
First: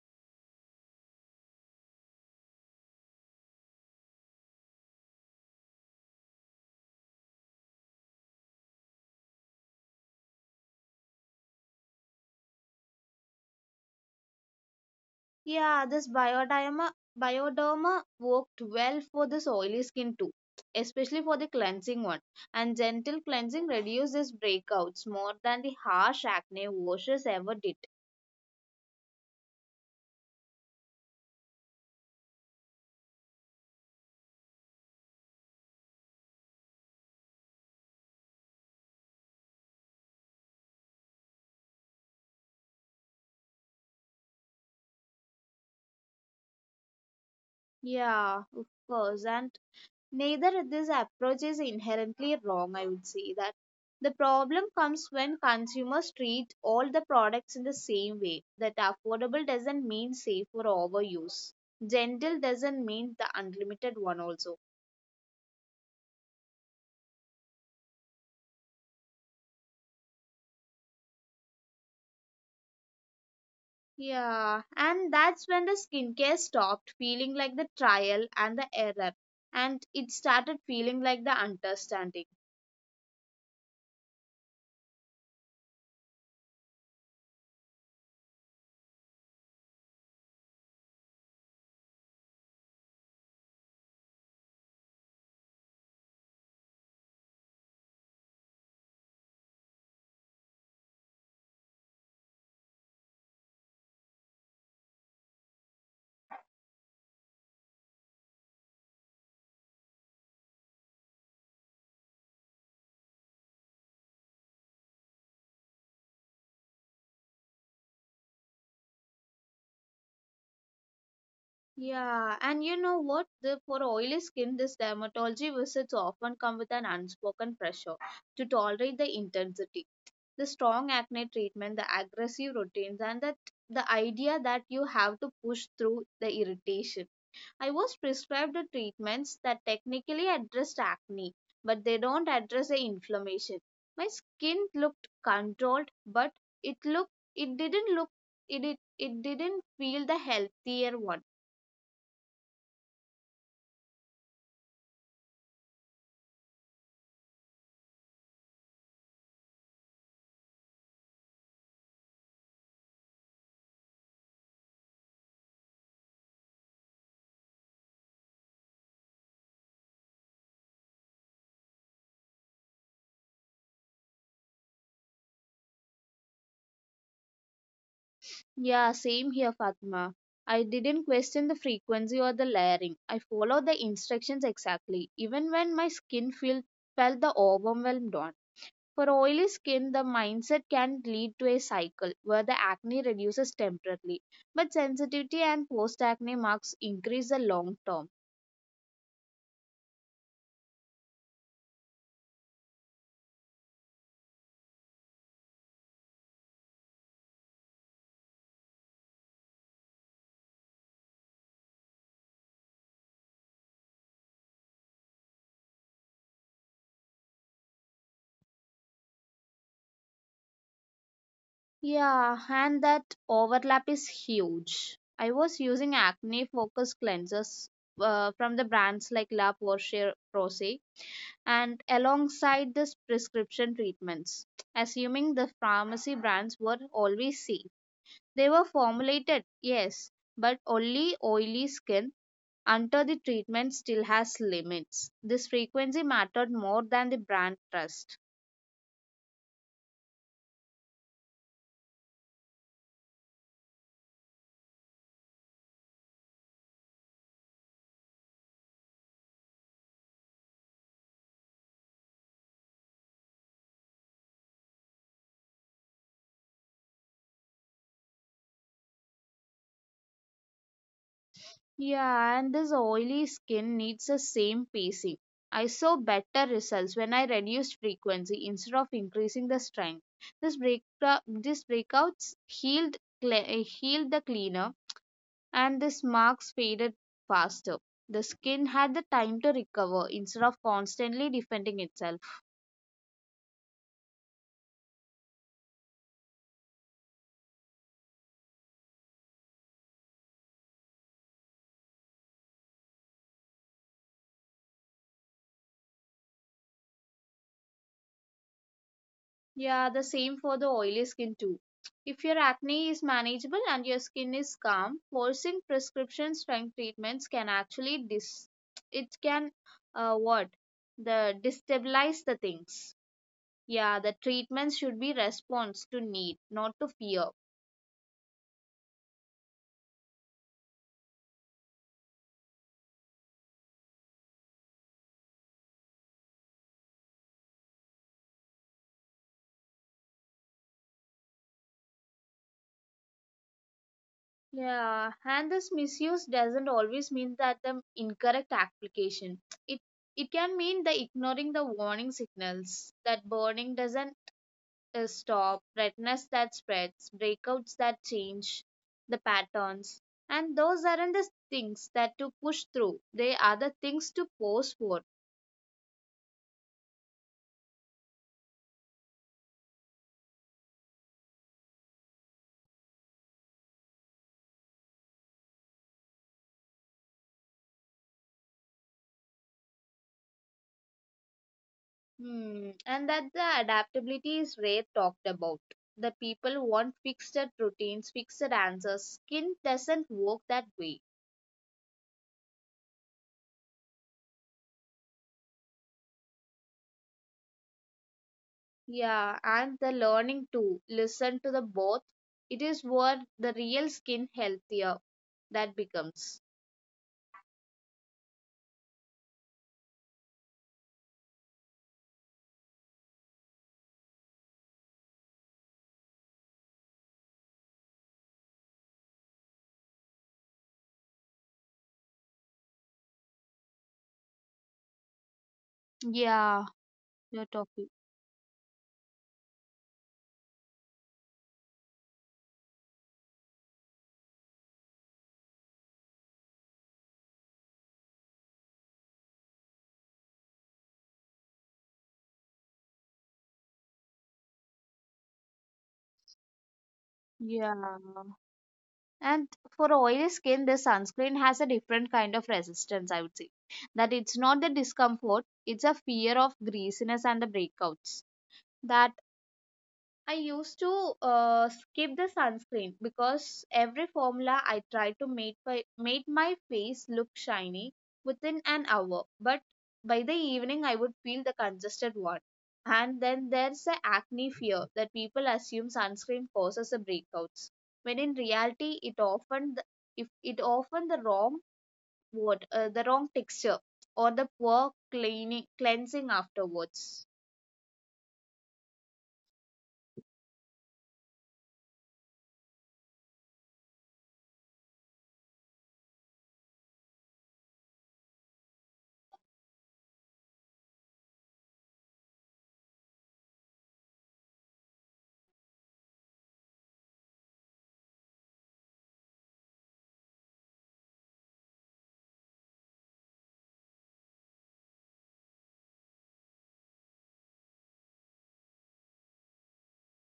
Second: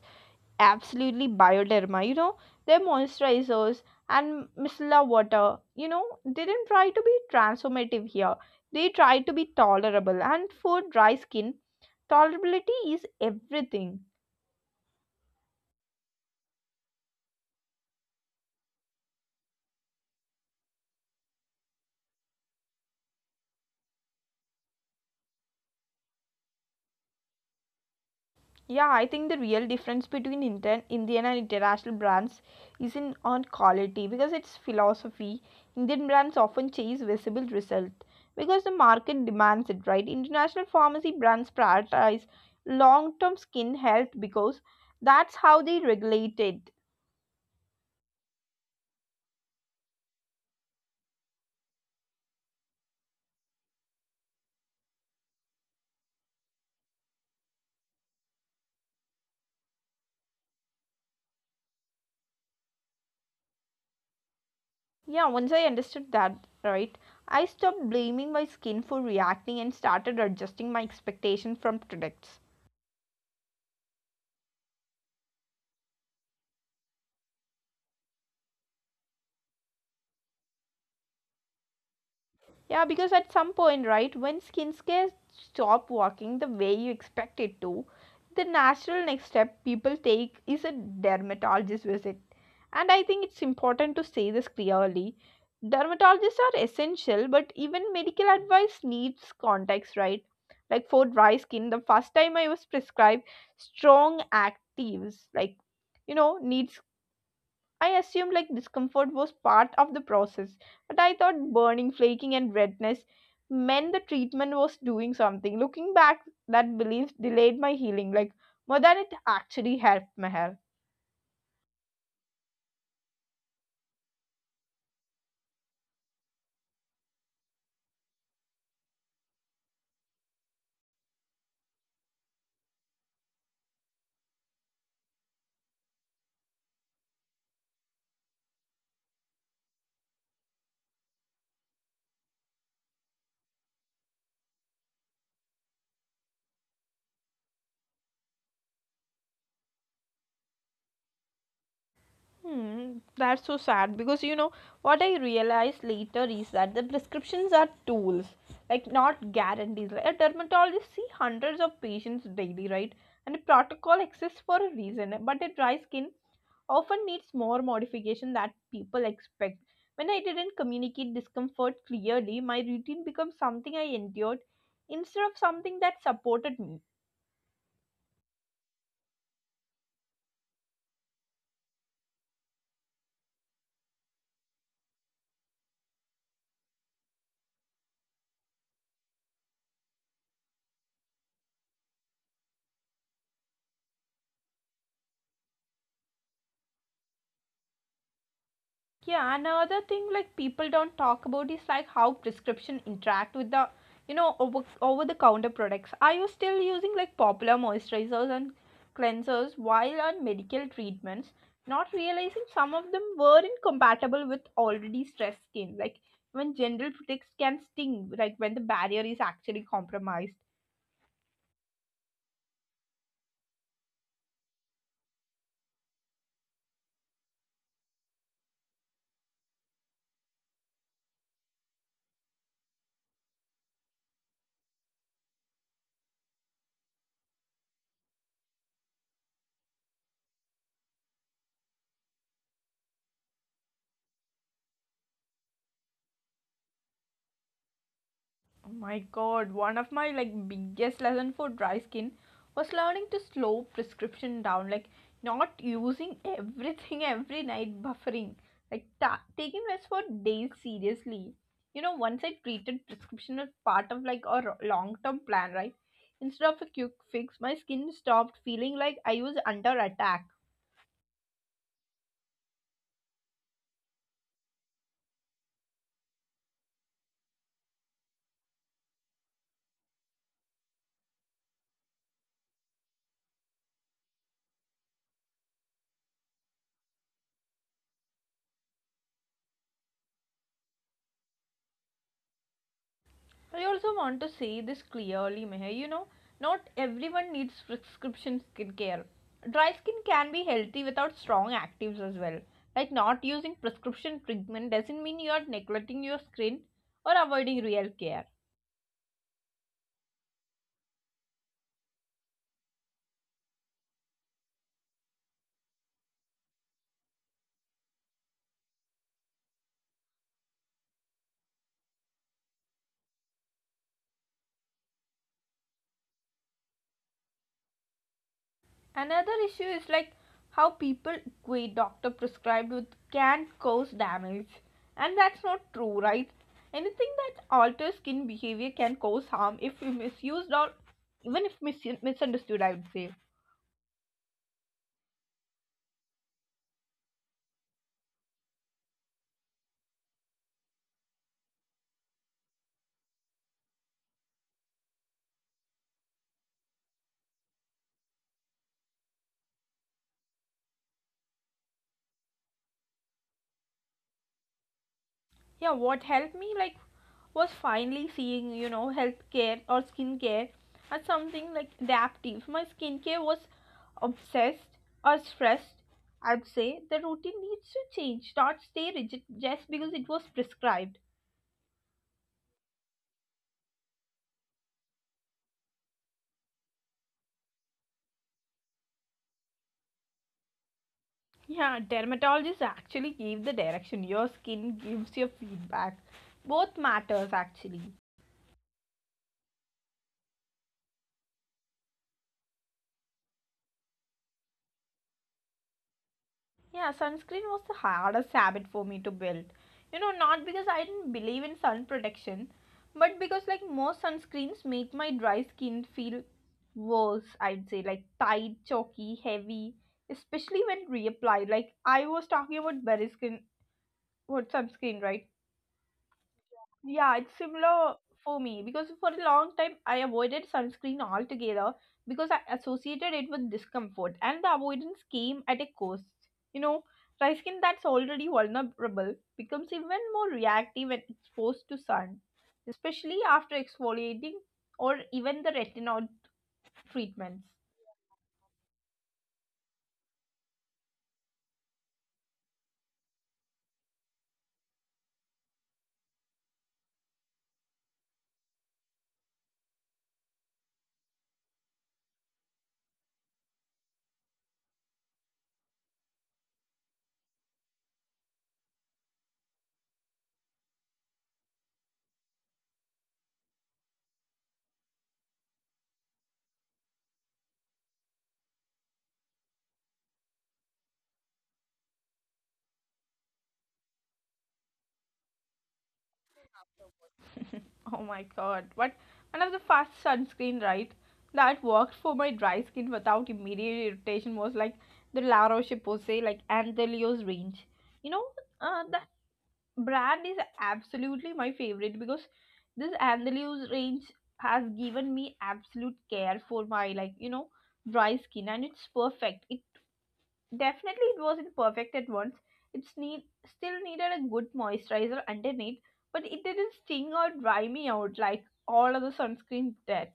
absolutely Bioderma. You know, their moisturizers and micellar water, you know, they didn't try to be transformative here. They tried to be tolerable, and for dry skin, tolerability is everything.
Yeah, this bioderma bioderma worked well for this oily skin too, especially for the cleansing one. And gentle cleansing reduces breakouts more than the harsh acne washes ever did.
Yeah, I think the real difference between Indian, Indian and international brands is in on quality because it's philosophy. Indian brands often chase visible result because the market demands it, right? International pharmacy brands prioritize long-term skin health because that's how they regulate it.
Yeah, of course. And neither this approach is inherently wrong, I would say that. The problem comes when consumers treat all the products in the same way. That affordable doesn't mean safe for overuse. Gentle doesn't mean the unlimited one also.
Yeah, once I understood that, right, I stopped blaming my skin for reacting and started adjusting my expectation from products.
Yeah, and that's when the skincare stopped feeling like the trial and the error, and it started feeling like the understanding.
Yeah, because at some point, right, when skincare stop working the way you expect it to, the natural next step people take is a dermatologist visit. And I think it's important to say this clearly. Dermatologists are essential, but even medical advice needs context, right? Like for dry skin, the first time I was prescribed strong actives, like you know, needs, I assumed like discomfort was part of the process, but I thought burning, flaking, and redness meant the treatment was doing something. Looking back, that belief delayed my healing, like more than it actually helped my health.
Yeah, and you know what? The, for oily skin, this dermatology visits often come with an unspoken pressure to tolerate the intensity, the strong acne treatment, the aggressive routines, and that the idea that you have to push through the irritation. I was prescribed the treatments that technically addressed acne, but they don't address the inflammation. My skin looked controlled, but it looked it didn't look it it, it didn't feel the healthier one.
Hmm, that's so sad, because you know what I realized later is that the prescriptions are tools, like not guarantees. Like a dermatologist see hundreds of patients daily, right? And the protocol exists for a reason, but a dry skin often needs more modification than people expect. When I didn't communicate discomfort clearly, my routine became something I endured instead of something that supported me.
Yeah, same here, Fatma. I didn't question the frequency or the layering. I followed the instructions exactly, even when my skin feel, felt the overwhelmed on. For oily skin, the mindset can lead to a cycle where the acne reduces temporarily, but sensitivity and post acne marks increase the long term.
Yeah, another thing like people don't talk about is like how prescription interact with the, you know, over over the counter products. Are you still using like popular moisturizers and cleansers while on medical treatments, not realizing some of them were incompatible with already stressed skin? Like when general products can sting, like when the barrier is actually compromised.
Yeah, and that overlap is huge. I was using acne focused cleansers uh, from the brands like La Porsche Rose and alongside this prescription treatments, assuming the pharmacy brands were always safe. They were formulated, yes, but only oily skin until the treatment still has limits. This frequency mattered more than the brand trust.
Oh my god, one of my like biggest lesson for dry skin was learning to slow prescription down, like not using everything every night, buffering, like ta- taking rest for days seriously. You know, once I treated prescription as part of like a long term plan, right? Instead of a quick fix, my skin stopped feeling like I was under attack.
Yeah, and this oily skin needs the same pacing. I saw better results when I reduced frequency instead of increasing the strength. This break, these breakouts healed cle- uh, healed the cleaner and the marks faded faster. The skin had the time to recover instead of constantly defending itself.
I also want to say this clearly, Meher. You know, not everyone needs prescription skincare. Dry skin can be healthy without strong actives as well. Like, not using prescription treatment doesn't mean you are neglecting your skin or avoiding real care.
Yeah, the same for the oily skin too. If your acne is manageable and your skin is calm, forcing prescription strength treatments can actually dis it can uh, what the destabilize the things. Yeah, the treatments should be response to need, not to fear.
Another issue is like how people equate doctor prescribed with can cause damage. And that's not true, right? Anything that alters skin behavior can cause harm if misused or even if mis- misunderstood, I would say.
Yeah, and this misuse doesn't always mean that the incorrect application. It it can mean the ignoring the warning signals, that burning doesn't uh, stop, redness that spreads, breakouts that change the patterns, and those aren't the things that to push through. They are the things to pose for.
Yeah, what helped me like was finally seeing, you know, healthcare or skincare as something like adaptive. My skincare was obsessed or stressed, I'd say the routine needs to change, not stay rigid just because it was prescribed.
Hmm. And that the adaptability is rare talked about. The people want fixed routines, fixed answers. Skin doesn't work that way.
Yeah, dermatologists actually gave the direction, your skin gives your feedback. Both matters actually.
Yeah, and the learning to listen to the both. It is what the real skin healthier that becomes.
Yeah, sunscreen was the hardest habit for me to build. You know, not because I didn't believe in sun protection, but because like most sunscreens make my dry skin feel worse, I'd say, like tight, chalky, heavy, especially when reapplied. Like I was talking about berry skin what sunscreen, right?
Yeah,
Yeah, it's
you're talking.
similar for me because for a long time I avoided sunscreen altogether because I associated it with discomfort and the avoidance came at a cost. You know, dry skin that's already vulnerable becomes even more reactive when exposed to sun, especially after exfoliating or even the retinol treatments.
Yeah. And for oily skin, the sunscreen has a different kind of resistance, I would say. That it's not the discomfort, it's a fear of greasiness and the breakouts. That I used to uh, skip the sunscreen because every formula I tried to make my, made my face look shiny within an hour. But by the evening, I would feel the congested one. And then there's the acne fear that people assume sunscreen causes the breakouts, when in reality, it often the, if it often the wrong what uh, the wrong texture or the poor cleaning cleansing afterwards.
Oh my god, what another fast sunscreen, right? That worked for my dry skin without immediate irritation was like the La Roche Posay, like Anthelios range. You know, uh, that brand is absolutely my favorite because this Anthelios range has given me absolute care for my, like, you know, dry skin and it's perfect. Definitely, it wasn't perfect at once. It need, still needed a good moisturizer underneath, but it didn't sting or dry me out like all other sunscreens did.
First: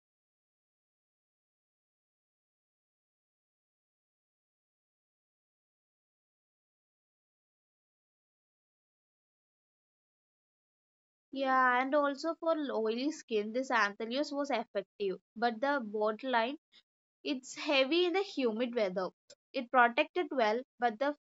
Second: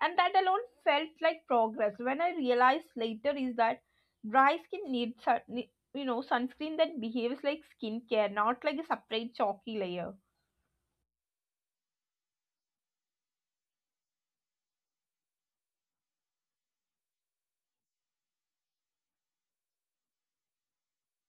And that alone felt like progress. When I realized later is that dry skin needs, sun- ne- you know, sunscreen that behaves like skincare, not like a separate chalky layer.
Yeah, and also for oily skin, this Anthelios was effective. But the bottom line it's heavy in the humid weather. It protected well, but the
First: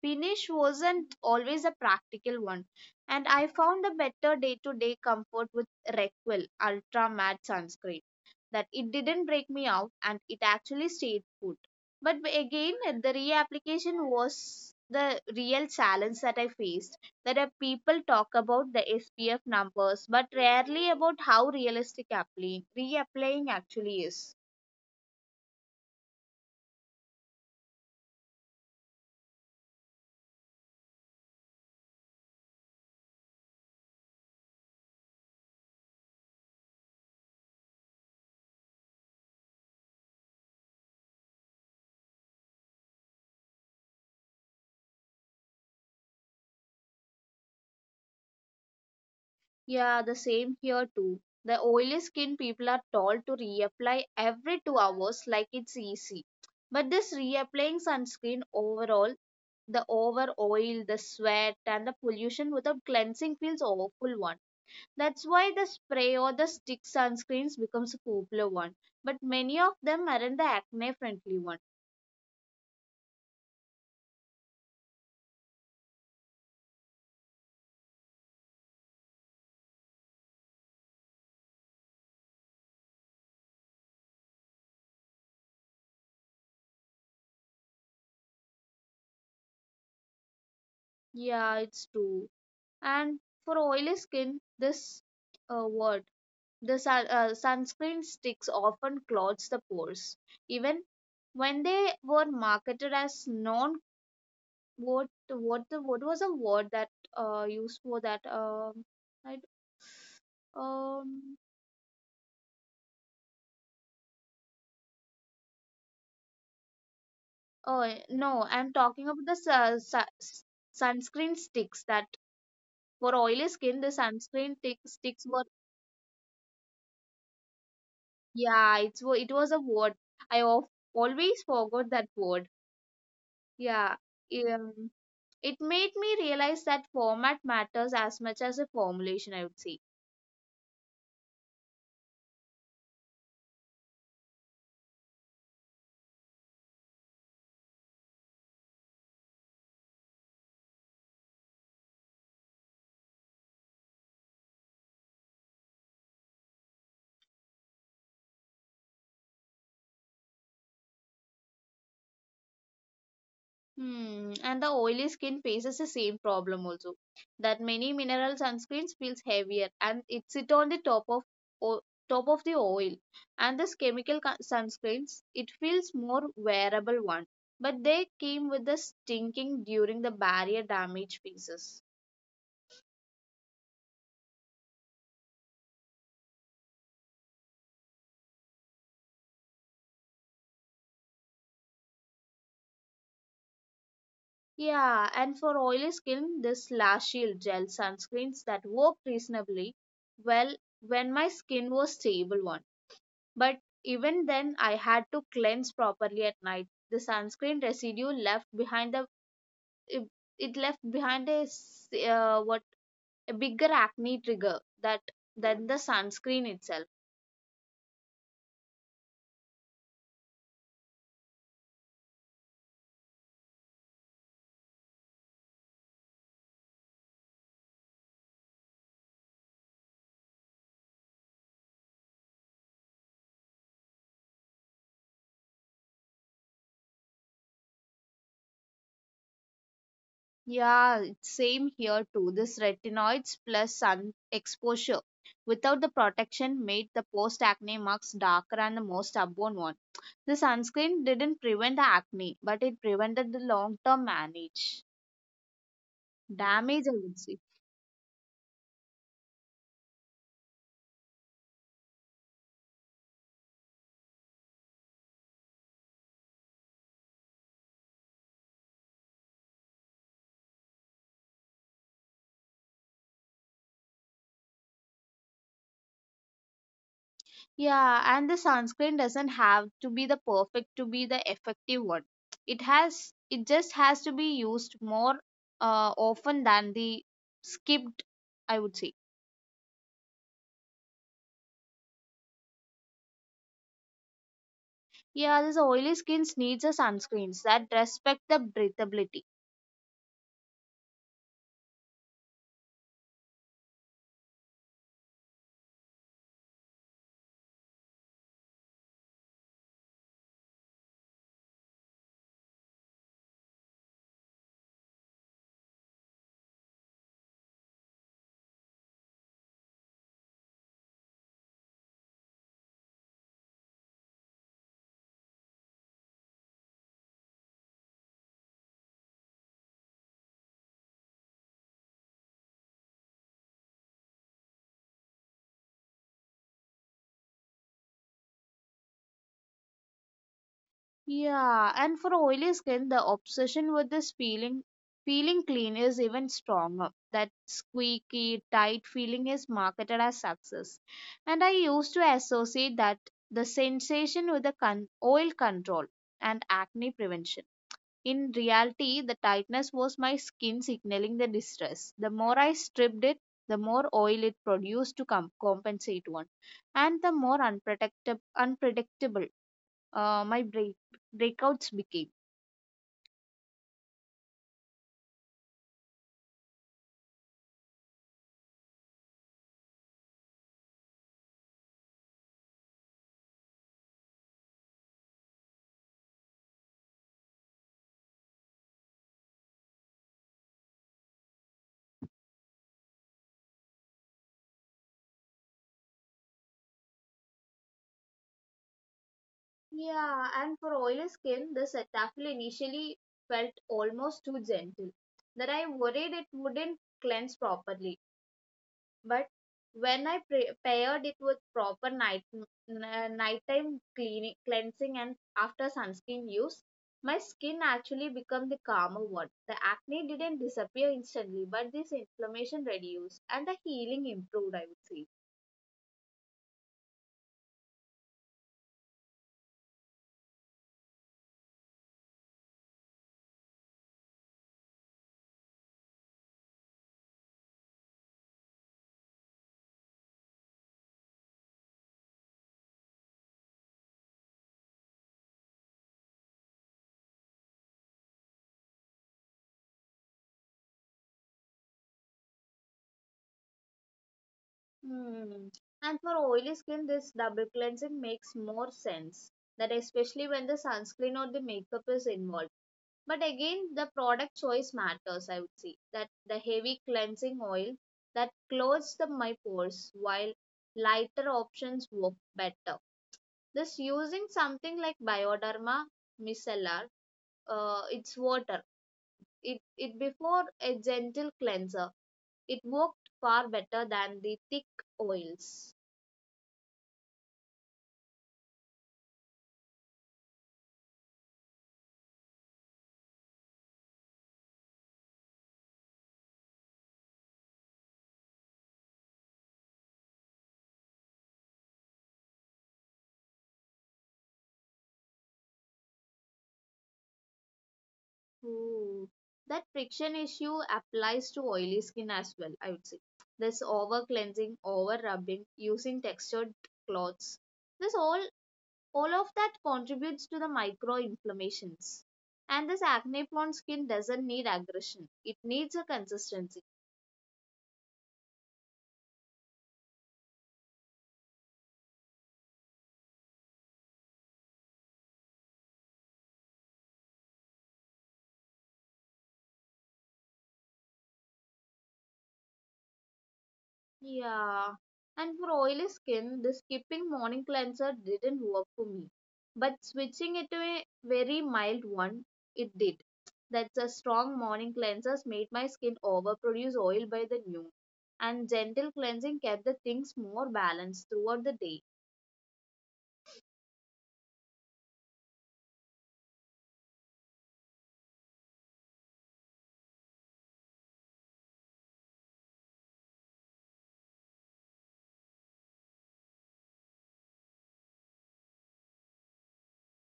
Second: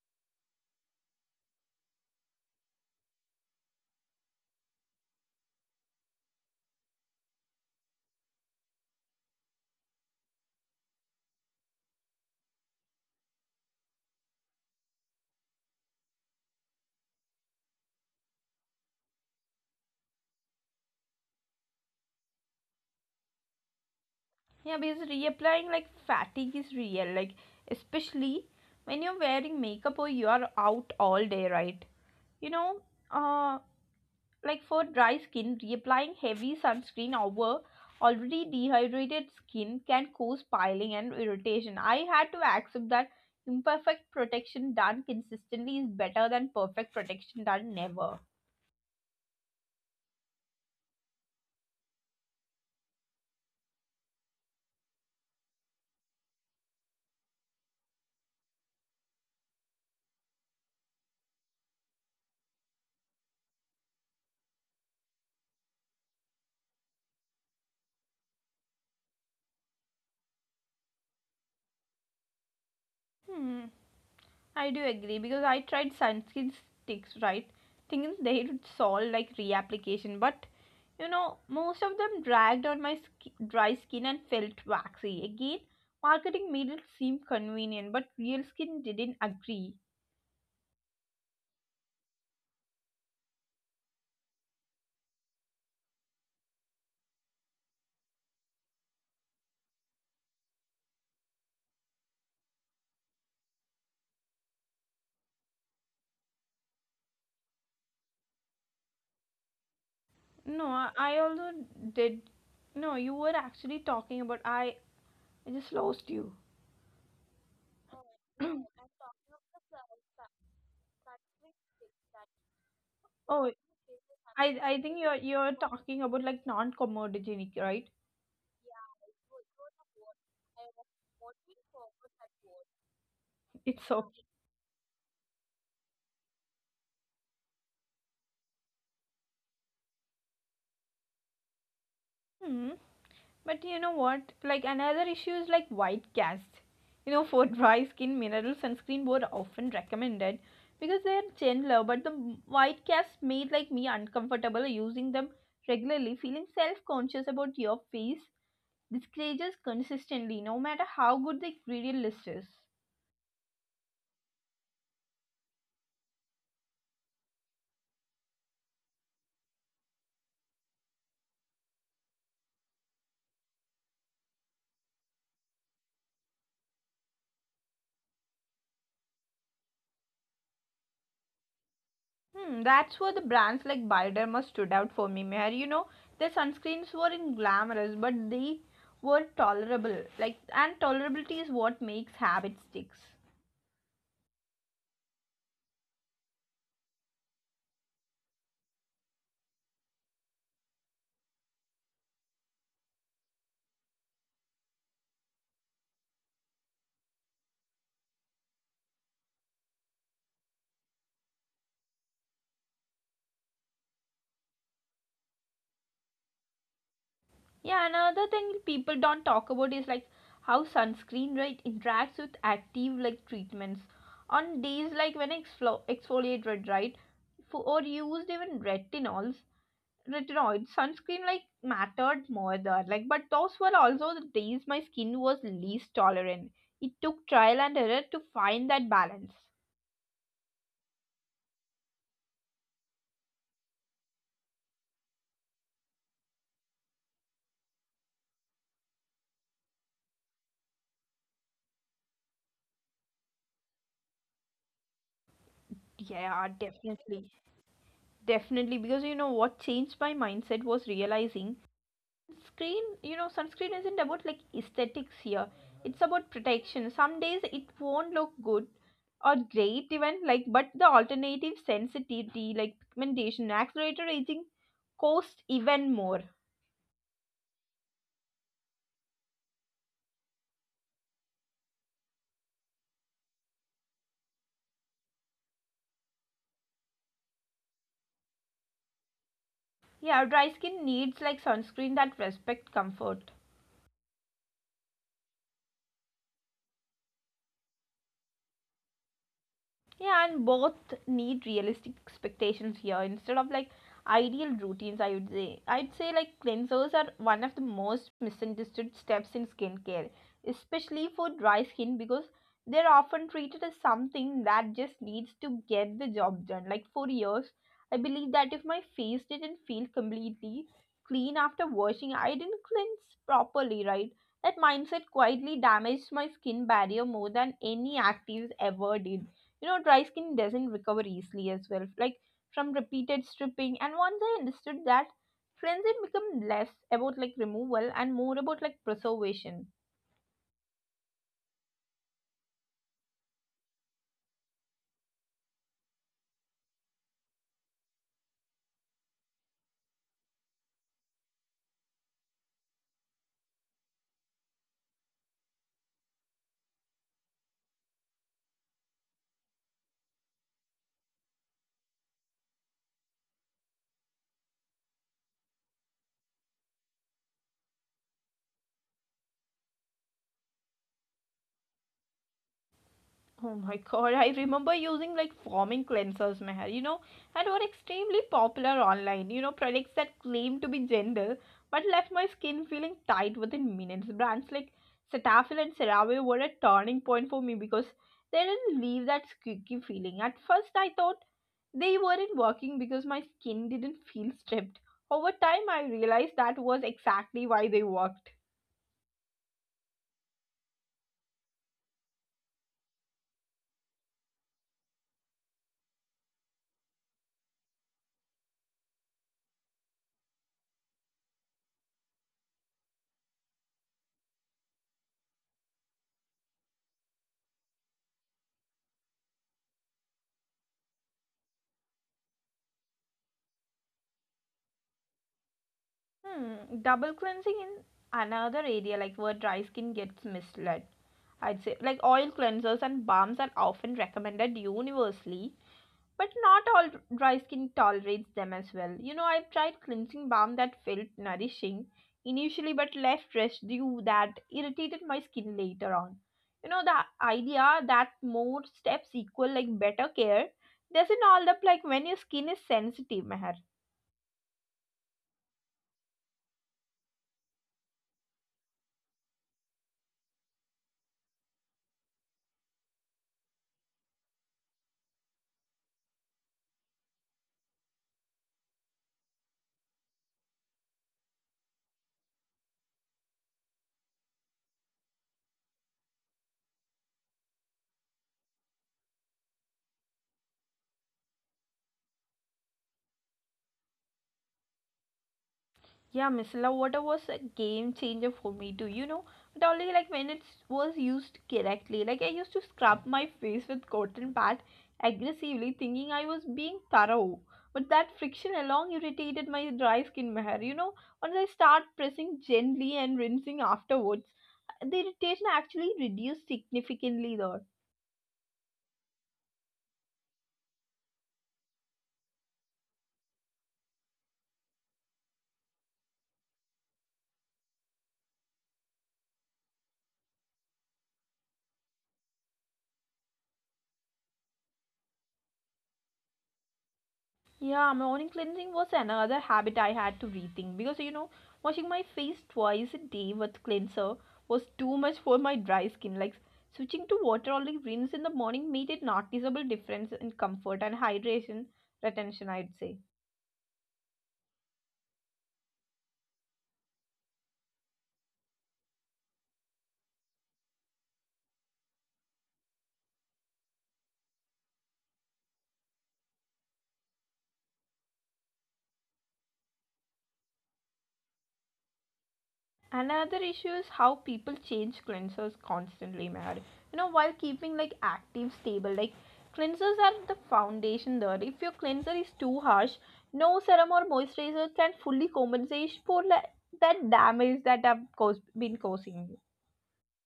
finish wasn't always a practical one, and I found a better day to day comfort with Requel Ultra Matte Sunscreen. That it didn't break me out and it actually stayed put. But b- again, the reapplication was the real challenge that I faced. That uh, people talk about the S P F numbers, but rarely about how realistic applying, reapplying actually is.
Yeah, because reapplying like fatigue is real, like especially when you're wearing makeup or you are out all day, right? You know, uh like for dry skin, reapplying heavy sunscreen over already dehydrated skin can cause piling and irritation. I had to accept that imperfect protection done consistently is better than perfect protection done never.
Yeah, the same here too. The oily skin people are told to reapply every two hours like it's easy. But this reapplying sunscreen overall, the over oil, the sweat, and the pollution without cleansing feels awful one. That's why the spray or the stick sunscreens becomes a popular one. But many of them aren't the acne friendly one.
Hmm. I do agree because I tried sunscreen sticks, right? Thinking they would solve like reapplication, but you know, most of them dragged on my sk- dry skin and felt waxy. Again, marketing made it seem convenient, but real skin didn't agree.
Yeah, it's true. And for oily skin, this uh, word the sun, uh, sunscreen sticks often clogs the pores. Even when they were marketed as non what what the what was a word that uh used for that um I d-
No, I, I
um
also did. No, you were actually talking about I. I just lost you.
oh eh, no, I'm talking about the su- su- sunscreen sticks that for oily
Oh,
skin the
I
sunscreen tick
I think you're
sticks were
you're talking about like non-commodogenic, right?
yeah it's wa- it was a word I of, always forgot that word
It's
yeah
so.
um, it made me realize that format matters as much as a formulation, I would say.
Hmm. But you know what? Like another issue is like white cast. You know, for dry skin, mineral sunscreen were often recommended because they are gentler. But the white cast made like me uncomfortable using them regularly, feeling self-conscious about your face. This creatures consistently, no matter how good the ingredient list is.
Hmm. And the oily skin faces the same problem also. That many mineral sunscreens feels heavier and it sit on the top of o- top of the oil. And this chemical co- sunscreens it feels more wearable one, but they came with the stinking during the barrier damage phases.
Hmm, that's where the brands like Bioderma stood out for me, Meher. You know, their sunscreens weren't glamorous, but they were tolerable. Like, and tolerability is what makes habit sticks.
Yeah, and for oily skin, this Lash Shield gel sunscreens that worked reasonably well when my skin was stable one. But even then, I had to cleanse properly at night. The sunscreen residue left behind the it, it left behind a s- uh, what a bigger acne trigger that than the sunscreen itself.
Yeah, another thing people don't talk about is like how sunscreen, right, interacts with active like treatments. On days like when I exflo- exfoliate red, right, for, or used even retinols, retinoid sunscreen like mattered more there, like but those were also the days my skin was least tolerant. It took trial and error to find that balance.
Yeah, it's same here too. This retinoids plus sun exposure without the protection made the post acne marks darker and the most stubborn one. The sunscreen didn't prevent the acne, but it prevented the long term manage
Yeah,
damage, I would
definitely.
say.
Definitely, because you know what changed my mindset was realizing screen you know sunscreen isn't about like aesthetics here, it's about protection. Some days it won't look good or great even, like but the alternative, sensitivity like pigmentation, accelerated aging, cost even more.
Yeah, and the sunscreen doesn't have to be the perfect to be the effective one. It has it just has to be used more uh, often than the skipped, I would say.
Yeah, dry skin needs like sunscreen that respect comfort.
Yeah, this oily skins needs a sunscreens that respect the breathability.
Yeah, and both need realistic expectations here instead of like ideal routines, I would say. I'd say like cleansers are one of the most misunderstood steps in skincare, especially for dry skin because they're often treated as something that just needs to get the job done. Like, for years, I believe that if my face didn't feel completely clean after washing, I didn't cleanse properly, right? That mindset quietly damaged my skin barrier more than any actives ever did. You know, dry skin doesn't recover easily as well, like from repeated stripping. And once I understood that, cleansing become less about like removal and more about like preservation.
Yeah, and for oily skin, the obsession with this feeling feeling clean is even stronger. That squeaky, tight feeling is marketed as success. And I used to associate that the sensation with the con- oil control and acne prevention. In reality, the tightness was my skin signaling the distress. The more I stripped it, the more oil it produced to com- compensate one, and the more unprotectable, unpredictable uh, my break- breakouts became.
Oh my god, I remember using like foaming cleansers, Meher, you know, and were extremely popular online. You know, products that claim to be gentle but left my skin feeling tight within minutes. Brands like Cetaphil and CeraVe were a turning point for me because they didn't leave that squeaky feeling. At first, I thought they weren't working because my skin didn't feel stripped. Over time, I realized that was exactly why they worked.
Yeah, and for oily skin, the Cetaphil initially felt almost too gentle, that I worried it wouldn't cleanse properly. But when I pre- paired it with proper night n- nighttime cleaning, cleansing and after sunscreen use, my skin actually became the calmer one. The acne didn't disappear instantly, but this inflammation reduced and the healing improved, I would say.
Hmm, double cleansing in another area like where dry skin gets misled. I'd say like oil cleansers and balms are often recommended universally, but not all dry skin tolerates them as well. You know, I've tried cleansing balm that felt nourishing initially but left residue that irritated my skin later on. You know, the idea that more steps equal like better care doesn't hold up like when your skin is sensitive, Meher.
Hmm. And for oily skin, this double cleansing makes more sense. That especially when the sunscreen or the makeup is involved. But again, the product choice matters, I would say, that the heavy cleansing oil that closes the my pores while lighter options work better. This using something like bioderma micellar uh, it's water it it before a gentle cleanser, it worked far better than the thick oils.
Yeah, micellar water was a game changer for me too, you know. But only like when it was used correctly. Like, I used to scrub my face with cotton pad aggressively, thinking I was being thorough. But that friction alone irritated my dry skin hair, you know. Once I start pressing gently and rinsing afterwards, the irritation actually reduced significantly there.
Ooh, that friction issue applies to oily skin as well, I would say. This over cleansing, over rubbing, using textured cloths. This all all of that contributes to the micro inflammations. And this acne prone skin doesn't need aggression. It needs a consistency.
Yeah, morning cleansing was another habit I had to rethink because, you know, washing my face twice a day with cleanser was too much for my dry skin. Like, switching to water only rinse in the morning made a noticeable difference in comfort and hydration retention, I'd say.
Yeah, and for oily skin, the skipping morning cleanser didn't work for me. But switching it to a very mild one, it did. That's a strong morning cleansers made my skin overproduce oil by the noon. And gentle cleansing kept the things more balanced throughout the day.
Another issue is how people change cleansers constantly, Mad. You know, while keeping like active, stable, like cleansers are the foundation there. If your cleanser is too harsh, no serum or moisturizer can fully compensate for, like, that damage that have caused, been causing.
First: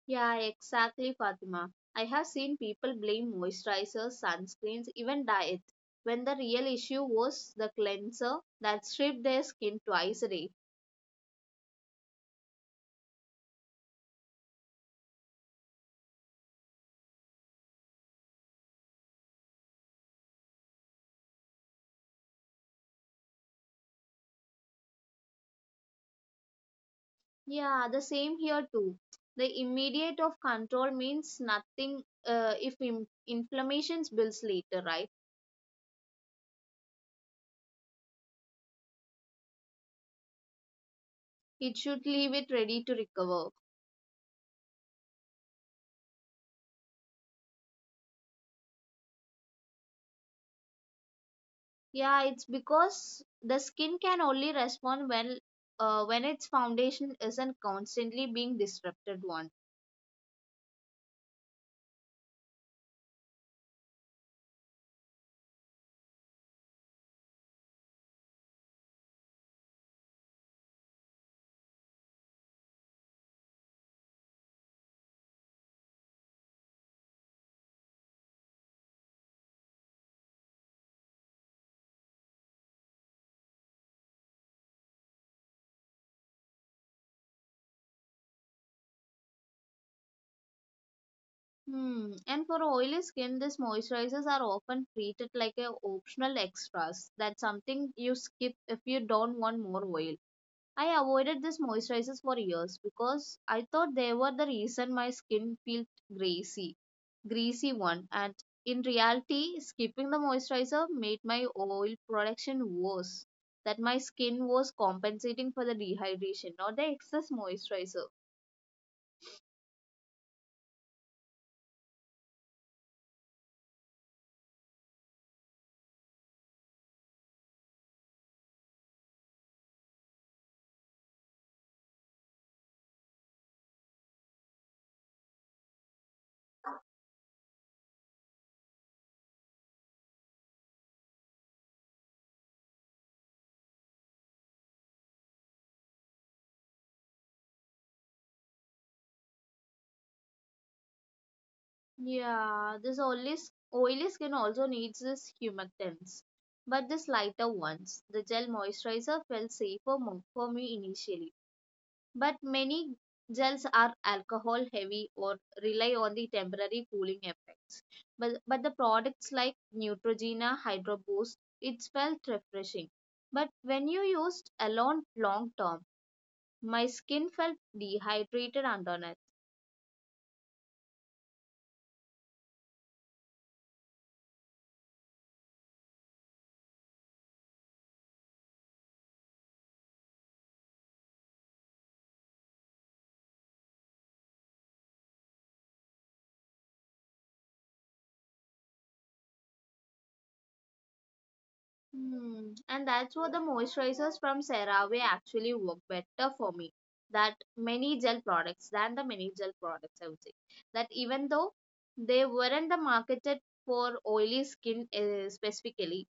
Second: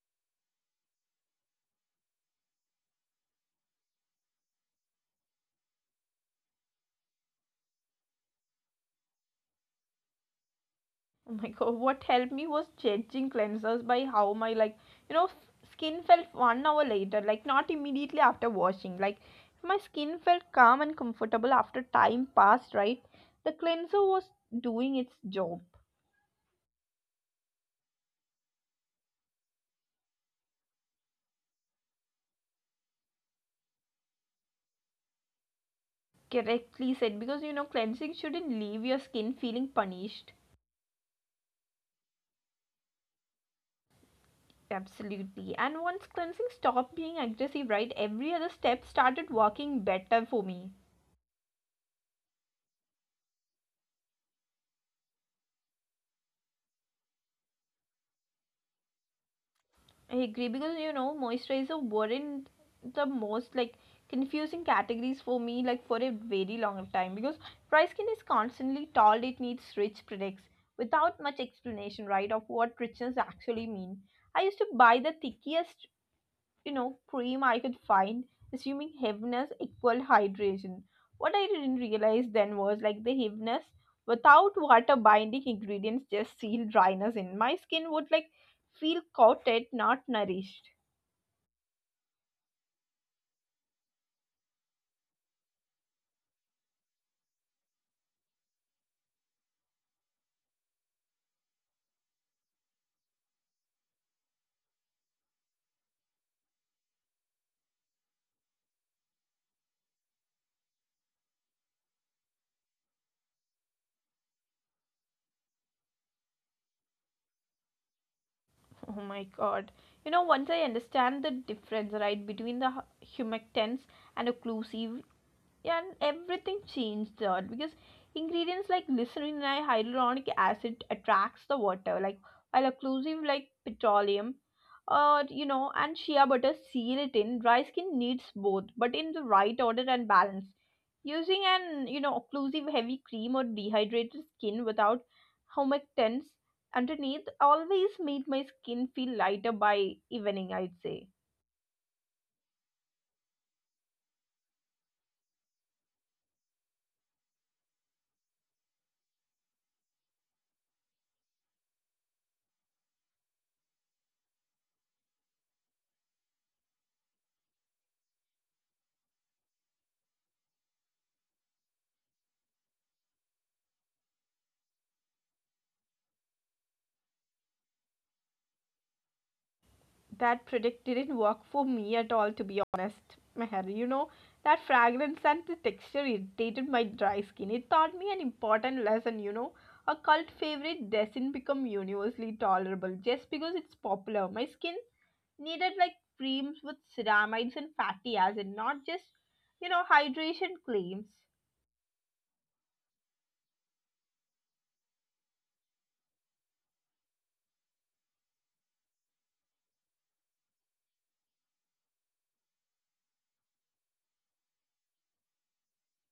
Yeah, exactly, Fatima. I have seen people blame moisturizers, sunscreens, even diets, when the real issue was the cleanser that stripped their skin twice a day.
Oh my god, what helped me was judging cleansers by how my like you know f- skin felt one hour later, like not immediately after washing. Like, if my skin felt calm and comfortable after time passed, right? The cleanser was doing its job.
Yeah, the same here too. The immediate of control means nothing uh, if in- inflammation builds later, right?
Correctly said, because you know cleansing shouldn't leave your skin feeling punished.
It should leave it ready to recover.
Absolutely. And once cleansing stopped being aggressive, right, every other step started working better for me.
Yeah, it's because the skin can only respond when uh, when its foundation isn't constantly being disrupted one.
I agree because you know moisturizer weren't the most like confusing categories for me like for a very long time because dry skin is constantly told it needs rich products without much explanation, right, of what richness actually mean. I used to buy the thickest, you know, cream I could find, assuming heaviness equal hydration. What I didn't realize then was like the heaviness without water binding ingredients just sealed dryness in. My skin would like feel coated, not nourished.
Hmm. And for oily skin, these moisturizers are often treated like a optional extras. That's something you skip if you don't want more oil. I avoided these moisturizers for years because I thought they were the reason my skin felt greasy, greasy one. And in reality, skipping the moisturizer made my oil production worse. That my skin was compensating for the dehydration, not the excess moisturizer.
Oh my god. You know, once I understand the difference, right, between the hu- humectants and occlusive, yeah, and everything changed there because ingredients like glycerin and hyaluronic acid attracts the water, like while occlusive like petroleum, uh, you know, and shea butter seal it in. Dry skin needs both, but in the right order and balance. Using an, you know, occlusive heavy cream or dehydrated skin without humectants underneath always made my skin feel lighter by evening, I'd say.
Yeah, this oily, s- oily skin also needs this humectants, but this lighter ones. The gel moisturizer felt safer mo- for me initially but many gels are alcohol heavy or rely on the temporary cooling effects. But, but the products like Neutrogena Hydro Boost, it felt refreshing. But when you used alone long term, my skin felt dehydrated and uneven.
That product didn't work for me at all, to be honest, Meher. You know, that fragrance and the texture irritated my dry skin. It taught me an important lesson, you know. A cult favorite doesn't become universally tolerable just because it's popular. My skin needed like creams with ceramides and fatty acid, not just, you know, hydration claims.
Hmm. And that's what the moisturizers from CeraVe actually work better for me that many gel products than the many gel products, I would say. That even though they weren't the marketed for oily skin uh, specifically,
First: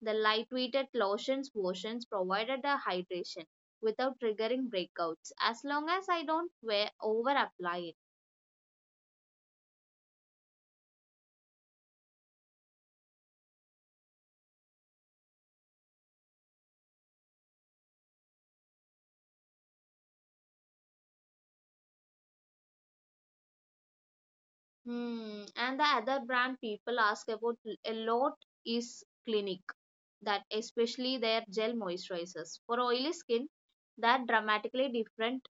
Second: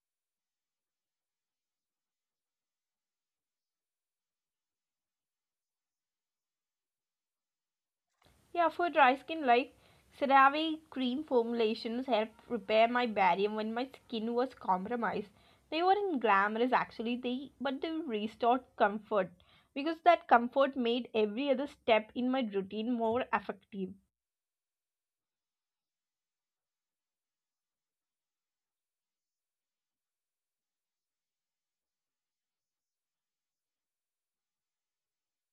the lightweighted lotions versions provided the hydration without triggering breakouts as long as I don't wear over apply it.
Yeah, for dry skin, like CeraVe cream formulations helped repair my barrier when my skin was compromised. They weren't glamorous actually, they but they restored comfort because that comfort made every other step in my routine more effective.
Hmm. And the other brand people ask about a lot is Clinique, that especially their gel moisturizers for oily skin. That dramatically different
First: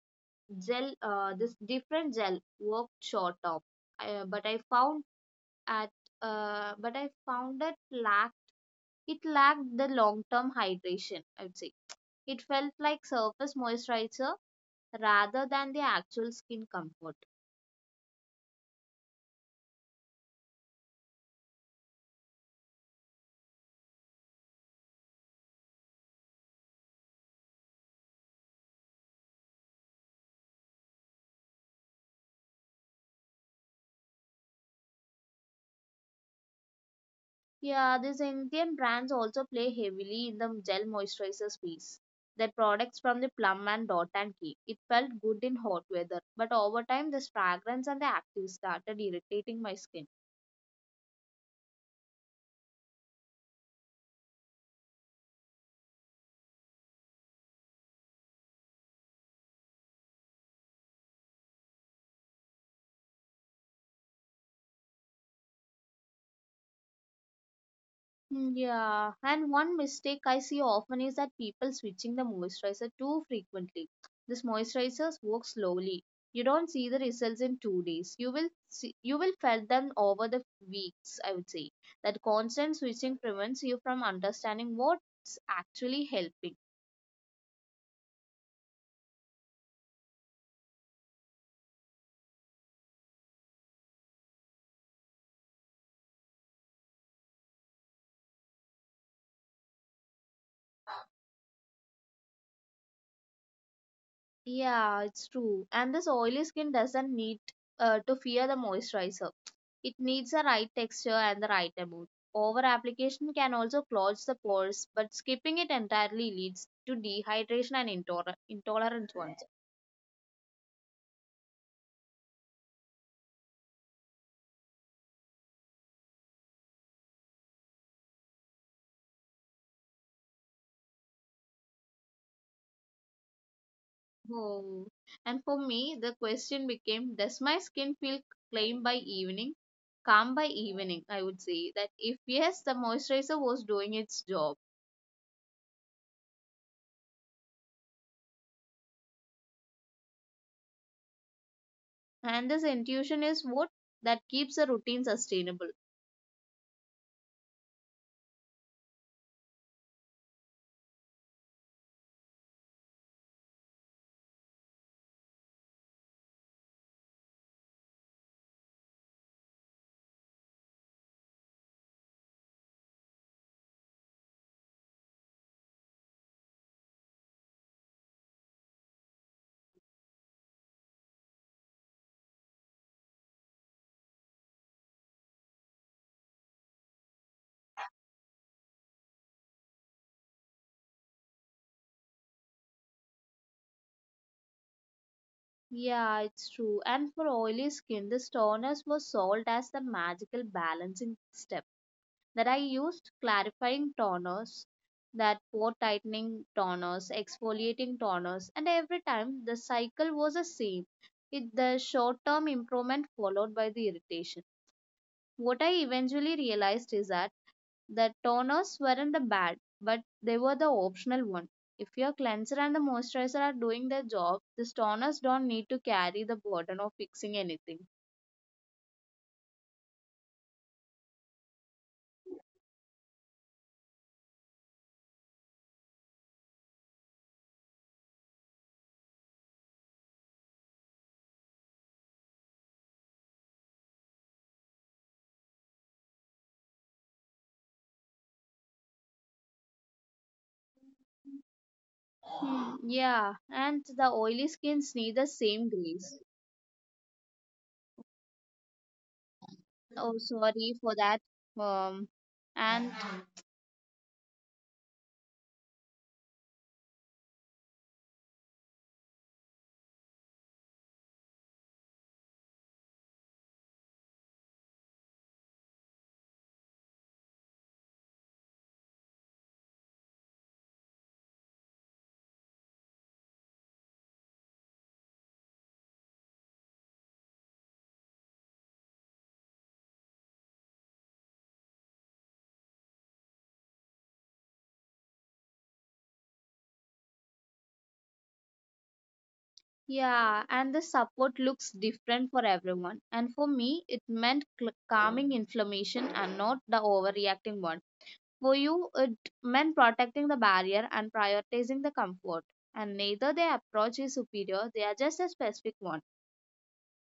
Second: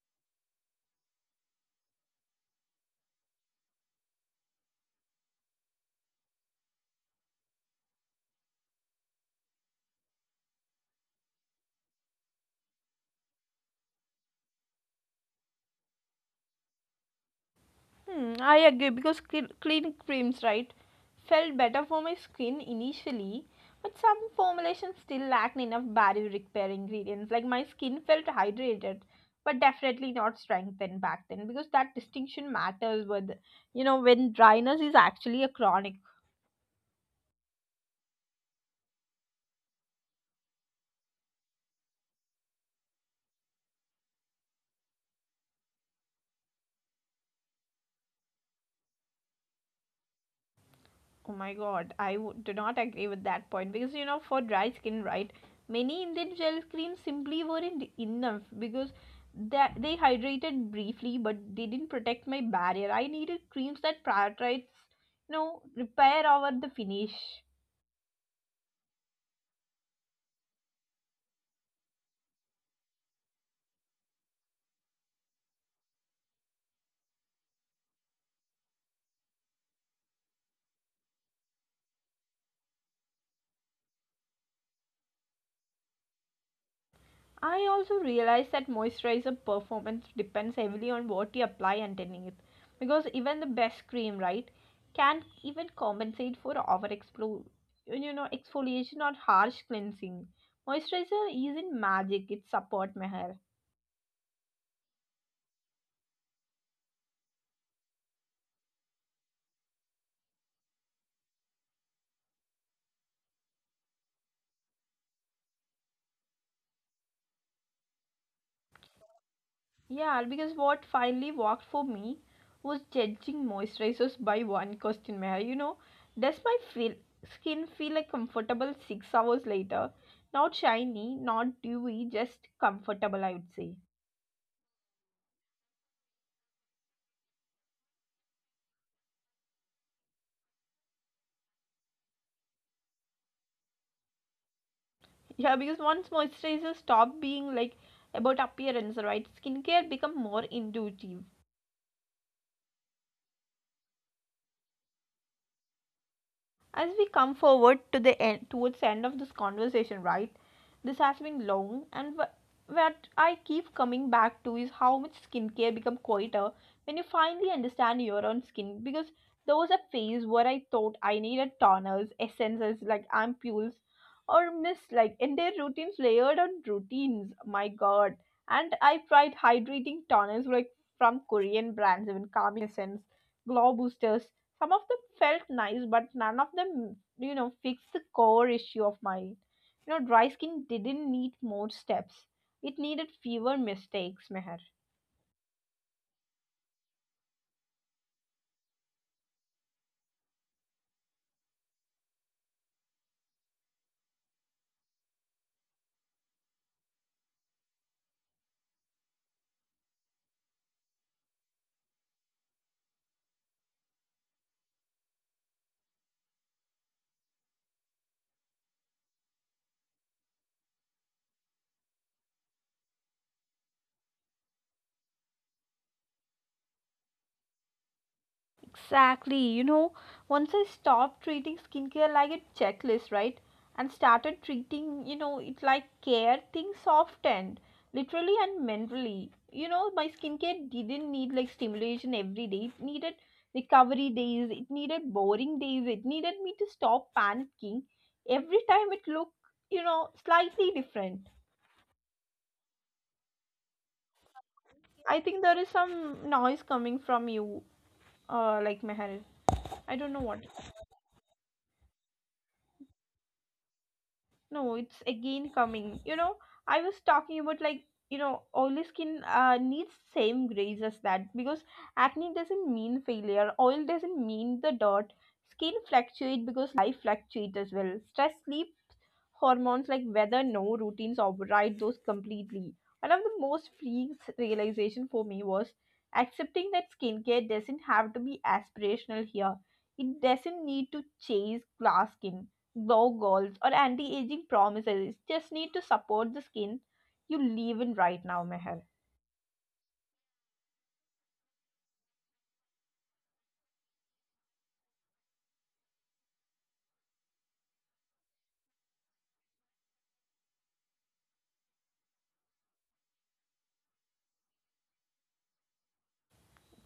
gel, uh, this different gel worked short of, uh, but I found at, uh, but I found it lack it lacked the long term hydration. I would say it felt like surface moisturizer rather than the actual skin comfort.
Hmm, I agree because cl- clean creams, right, felt better for my skin initially, but some formulations still lacked enough barrier repair ingredients. Like, my skin felt hydrated, but definitely not strengthened back then because that distinction matters with, you know, when dryness is actually a chronic.
Yeah, these Indian brands also play heavily in the gel moisturizer space. Their products from the Plum and Dot and Key. It felt good in hot weather, but over time, this fragrance and the active started irritating my skin.
Oh my god, I w- do not agree with that point because, you know, for dry skin, right? Many Indian gel creams simply weren't enough because that they hydrated briefly, but they didn't protect my barrier. I needed creams that prioritize, you know, repair over the finish.
Mm, yeah, and one mistake I see often is that people switching the moisturizer too frequently. This moisturizers work slowly. You don't see the results in two days. You will see, you will felt them over the weeks. I would say that constant switching prevents you from understanding what's actually helping.
I also realized that moisturizer performance depends heavily on what you apply underneath it, because even the best cream, right, can't even compensate for over explo- you know, exfoliation or harsh cleansing. Moisturizer isn't magic; it's support my hair.
Yeah, it's true. And this oily skin doesn't need uh, to fear the moisturizer. It needs the right texture and the right amount. Over application can also clog the pores, but skipping it entirely leads to dehydration and intoler- intolerant ones.
Yeah, because what finally worked for me was judging moisturizers by one question, Meher. You know, does my feel, skin feel like comfortable six hours later? Not shiny, not dewy, just comfortable, I would say.
Oh. And for me, the question became, does my skin feel clean by evening? Calm by evening, I would say that if yes, the moisturizer was doing its job.
Yeah, because once moisturizers stop being like about appearance, right? Skincare become more intuitive.
And this intuition is what that keeps the routine sustainable.
As we come forward to the end, towards the end of this conversation, right, this has been long, and wh- what I keep coming back to is how much skincare become quieter when you finally understand your own skin, because there was a phase where I thought I needed toners, essences, like ampules, or miss like in their routines, layered on routines, my god. And I tried hydrating toners like from Korean brands, even calming essence, glow boosters. Some of them felt nice, but none of them, you know, fixed the core issue of mine. You know, dry skin didn't need more steps. It needed fewer mistakes, Meher.
Yeah, it's true. And for oily skin, the toners were sold as the magical balancing step that I used clarifying toners, that pore tightening toners, exfoliating toners, and every time the cycle was the same. It the short term improvement followed by the irritation. What I eventually realized is that the toners weren't the bad, but they were the optional one. If your cleanser and the moisturizer are doing their job, the toners don't need to carry the burden of fixing anything.
Exactly. You know, once I stopped treating skincare like a checklist, right? And started treating, you know, it like care, things softened, literally and mentally. You know, my skincare didn't need like stimulation every day. It needed recovery days. It needed boring days. It needed me to stop panicking every time it looked, you know, slightly different.
Hmm, yeah, and the oily skins need
I
the
think there is
same grease.
some noise coming from you, uh, like Meher. I don't know
Oh,
what.
sorry for that. Um, and
No, it's again coming. You know, I was talking about, like, you know, oily skin uh, needs same grace as that because acne doesn't mean failure. Oil doesn't mean the dirt. Skin fluctuate because life fluctuates as well. Stress, sleep, hormones like whether no routines override those completely. One of the most freeing realization for me was accepting that skincare doesn't have to be aspirational here. It doesn't need to chase glass skin, glow goals, or anti-aging promises. It just need to support the skin you live in right now, Meher.
yeah, and the support looks different for everyone. And for me, it meant cl- calming inflammation and not the overreacting one. For you, it meant protecting the barrier and prioritizing the comfort. And neither their approach is superior, they are just a specific one.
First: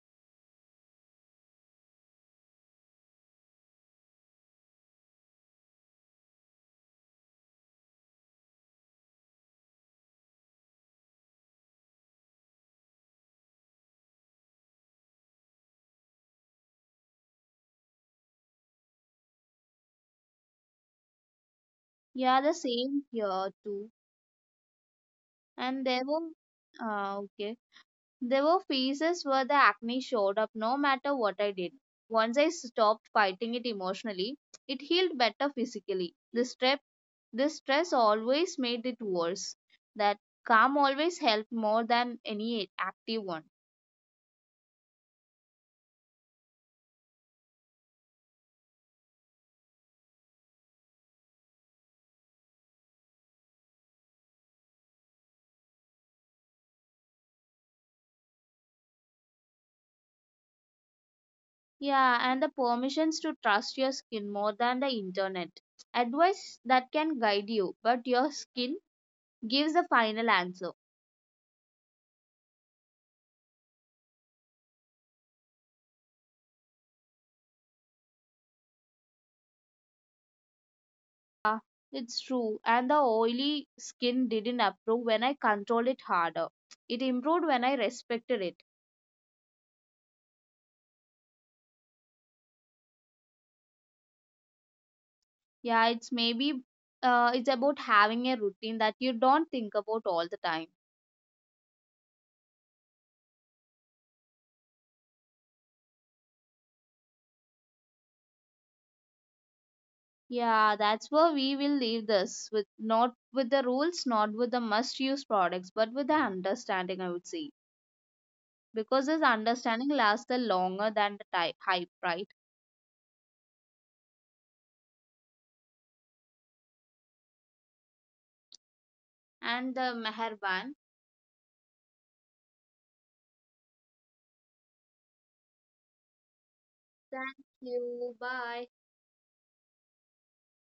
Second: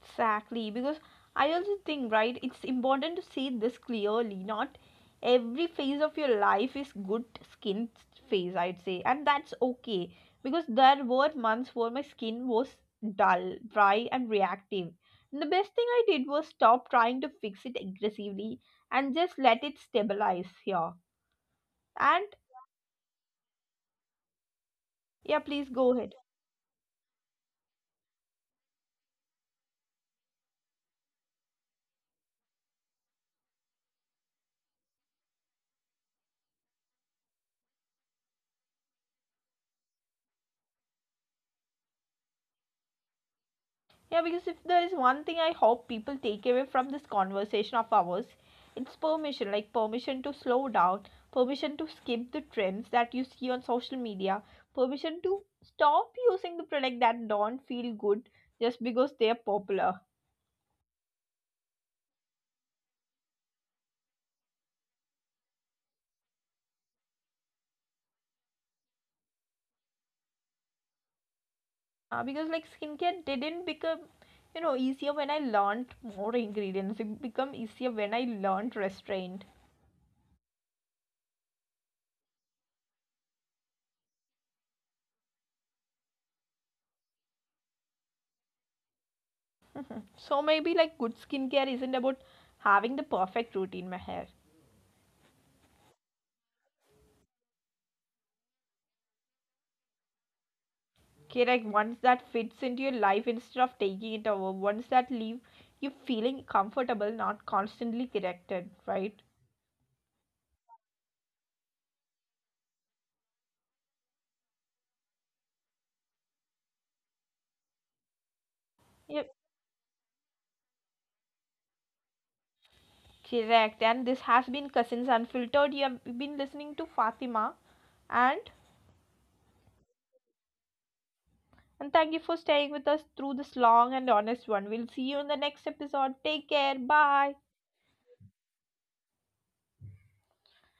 Exactly, because I also think, right, it's important to see this clearly. Not every phase of your life is good skin phase, I'd say, and that's okay because there were months where my skin was dull, dry, and reactive. And the best thing I did was stop trying to fix it aggressively and just let it stabilize here. And
Yeah, the same here too.
yeah, please
And
go
there
ahead.
were, uh, okay, there were phases where the acne showed up no matter what I did. Once I stopped fighting it emotionally, it healed better physically. The stress, the stress always made it worse. That calm always helped more than any active one.
Yeah, because if there is one thing I hope people take away from this conversation of ours, it's permission, like permission to slow down, permission to skip the trends that you see on social media, permission to stop using the product that don't feel good just because they are popular.
Yeah, and the permissions to trust your skin more than the internet. Advice that can guide you, but your skin gives the final answer.
Uh, because like skincare didn't become, you know, easier when I learned more ingredients, it became easier when I learned restraint.
Yeah, it's true. And the oily skin didn't improve when I controlled it harder. It improved when I respected it.
So maybe like good skincare isn't about having the perfect routine, Meher.
Yeah, it's maybe uh, it's about having a routine that you don't think about all the time.
Correct. Like, ones that fits into your life instead of taking it over, ones that leave you feeling comfortable, not constantly corrected, right?
Yeah, that's where we will leave this with not with the rules, not with the must use products, but with the understanding, I would say. Because this
Yep,
understanding lasts the longer than the type hype, right?
correct. And this has been Cousins Unfiltered. You have been listening to Fatima and
And the Meherban.
and thank you for staying with us through this long and honest one. We'll see you in the next episode. Take care. Bye.
Thank you. Bye.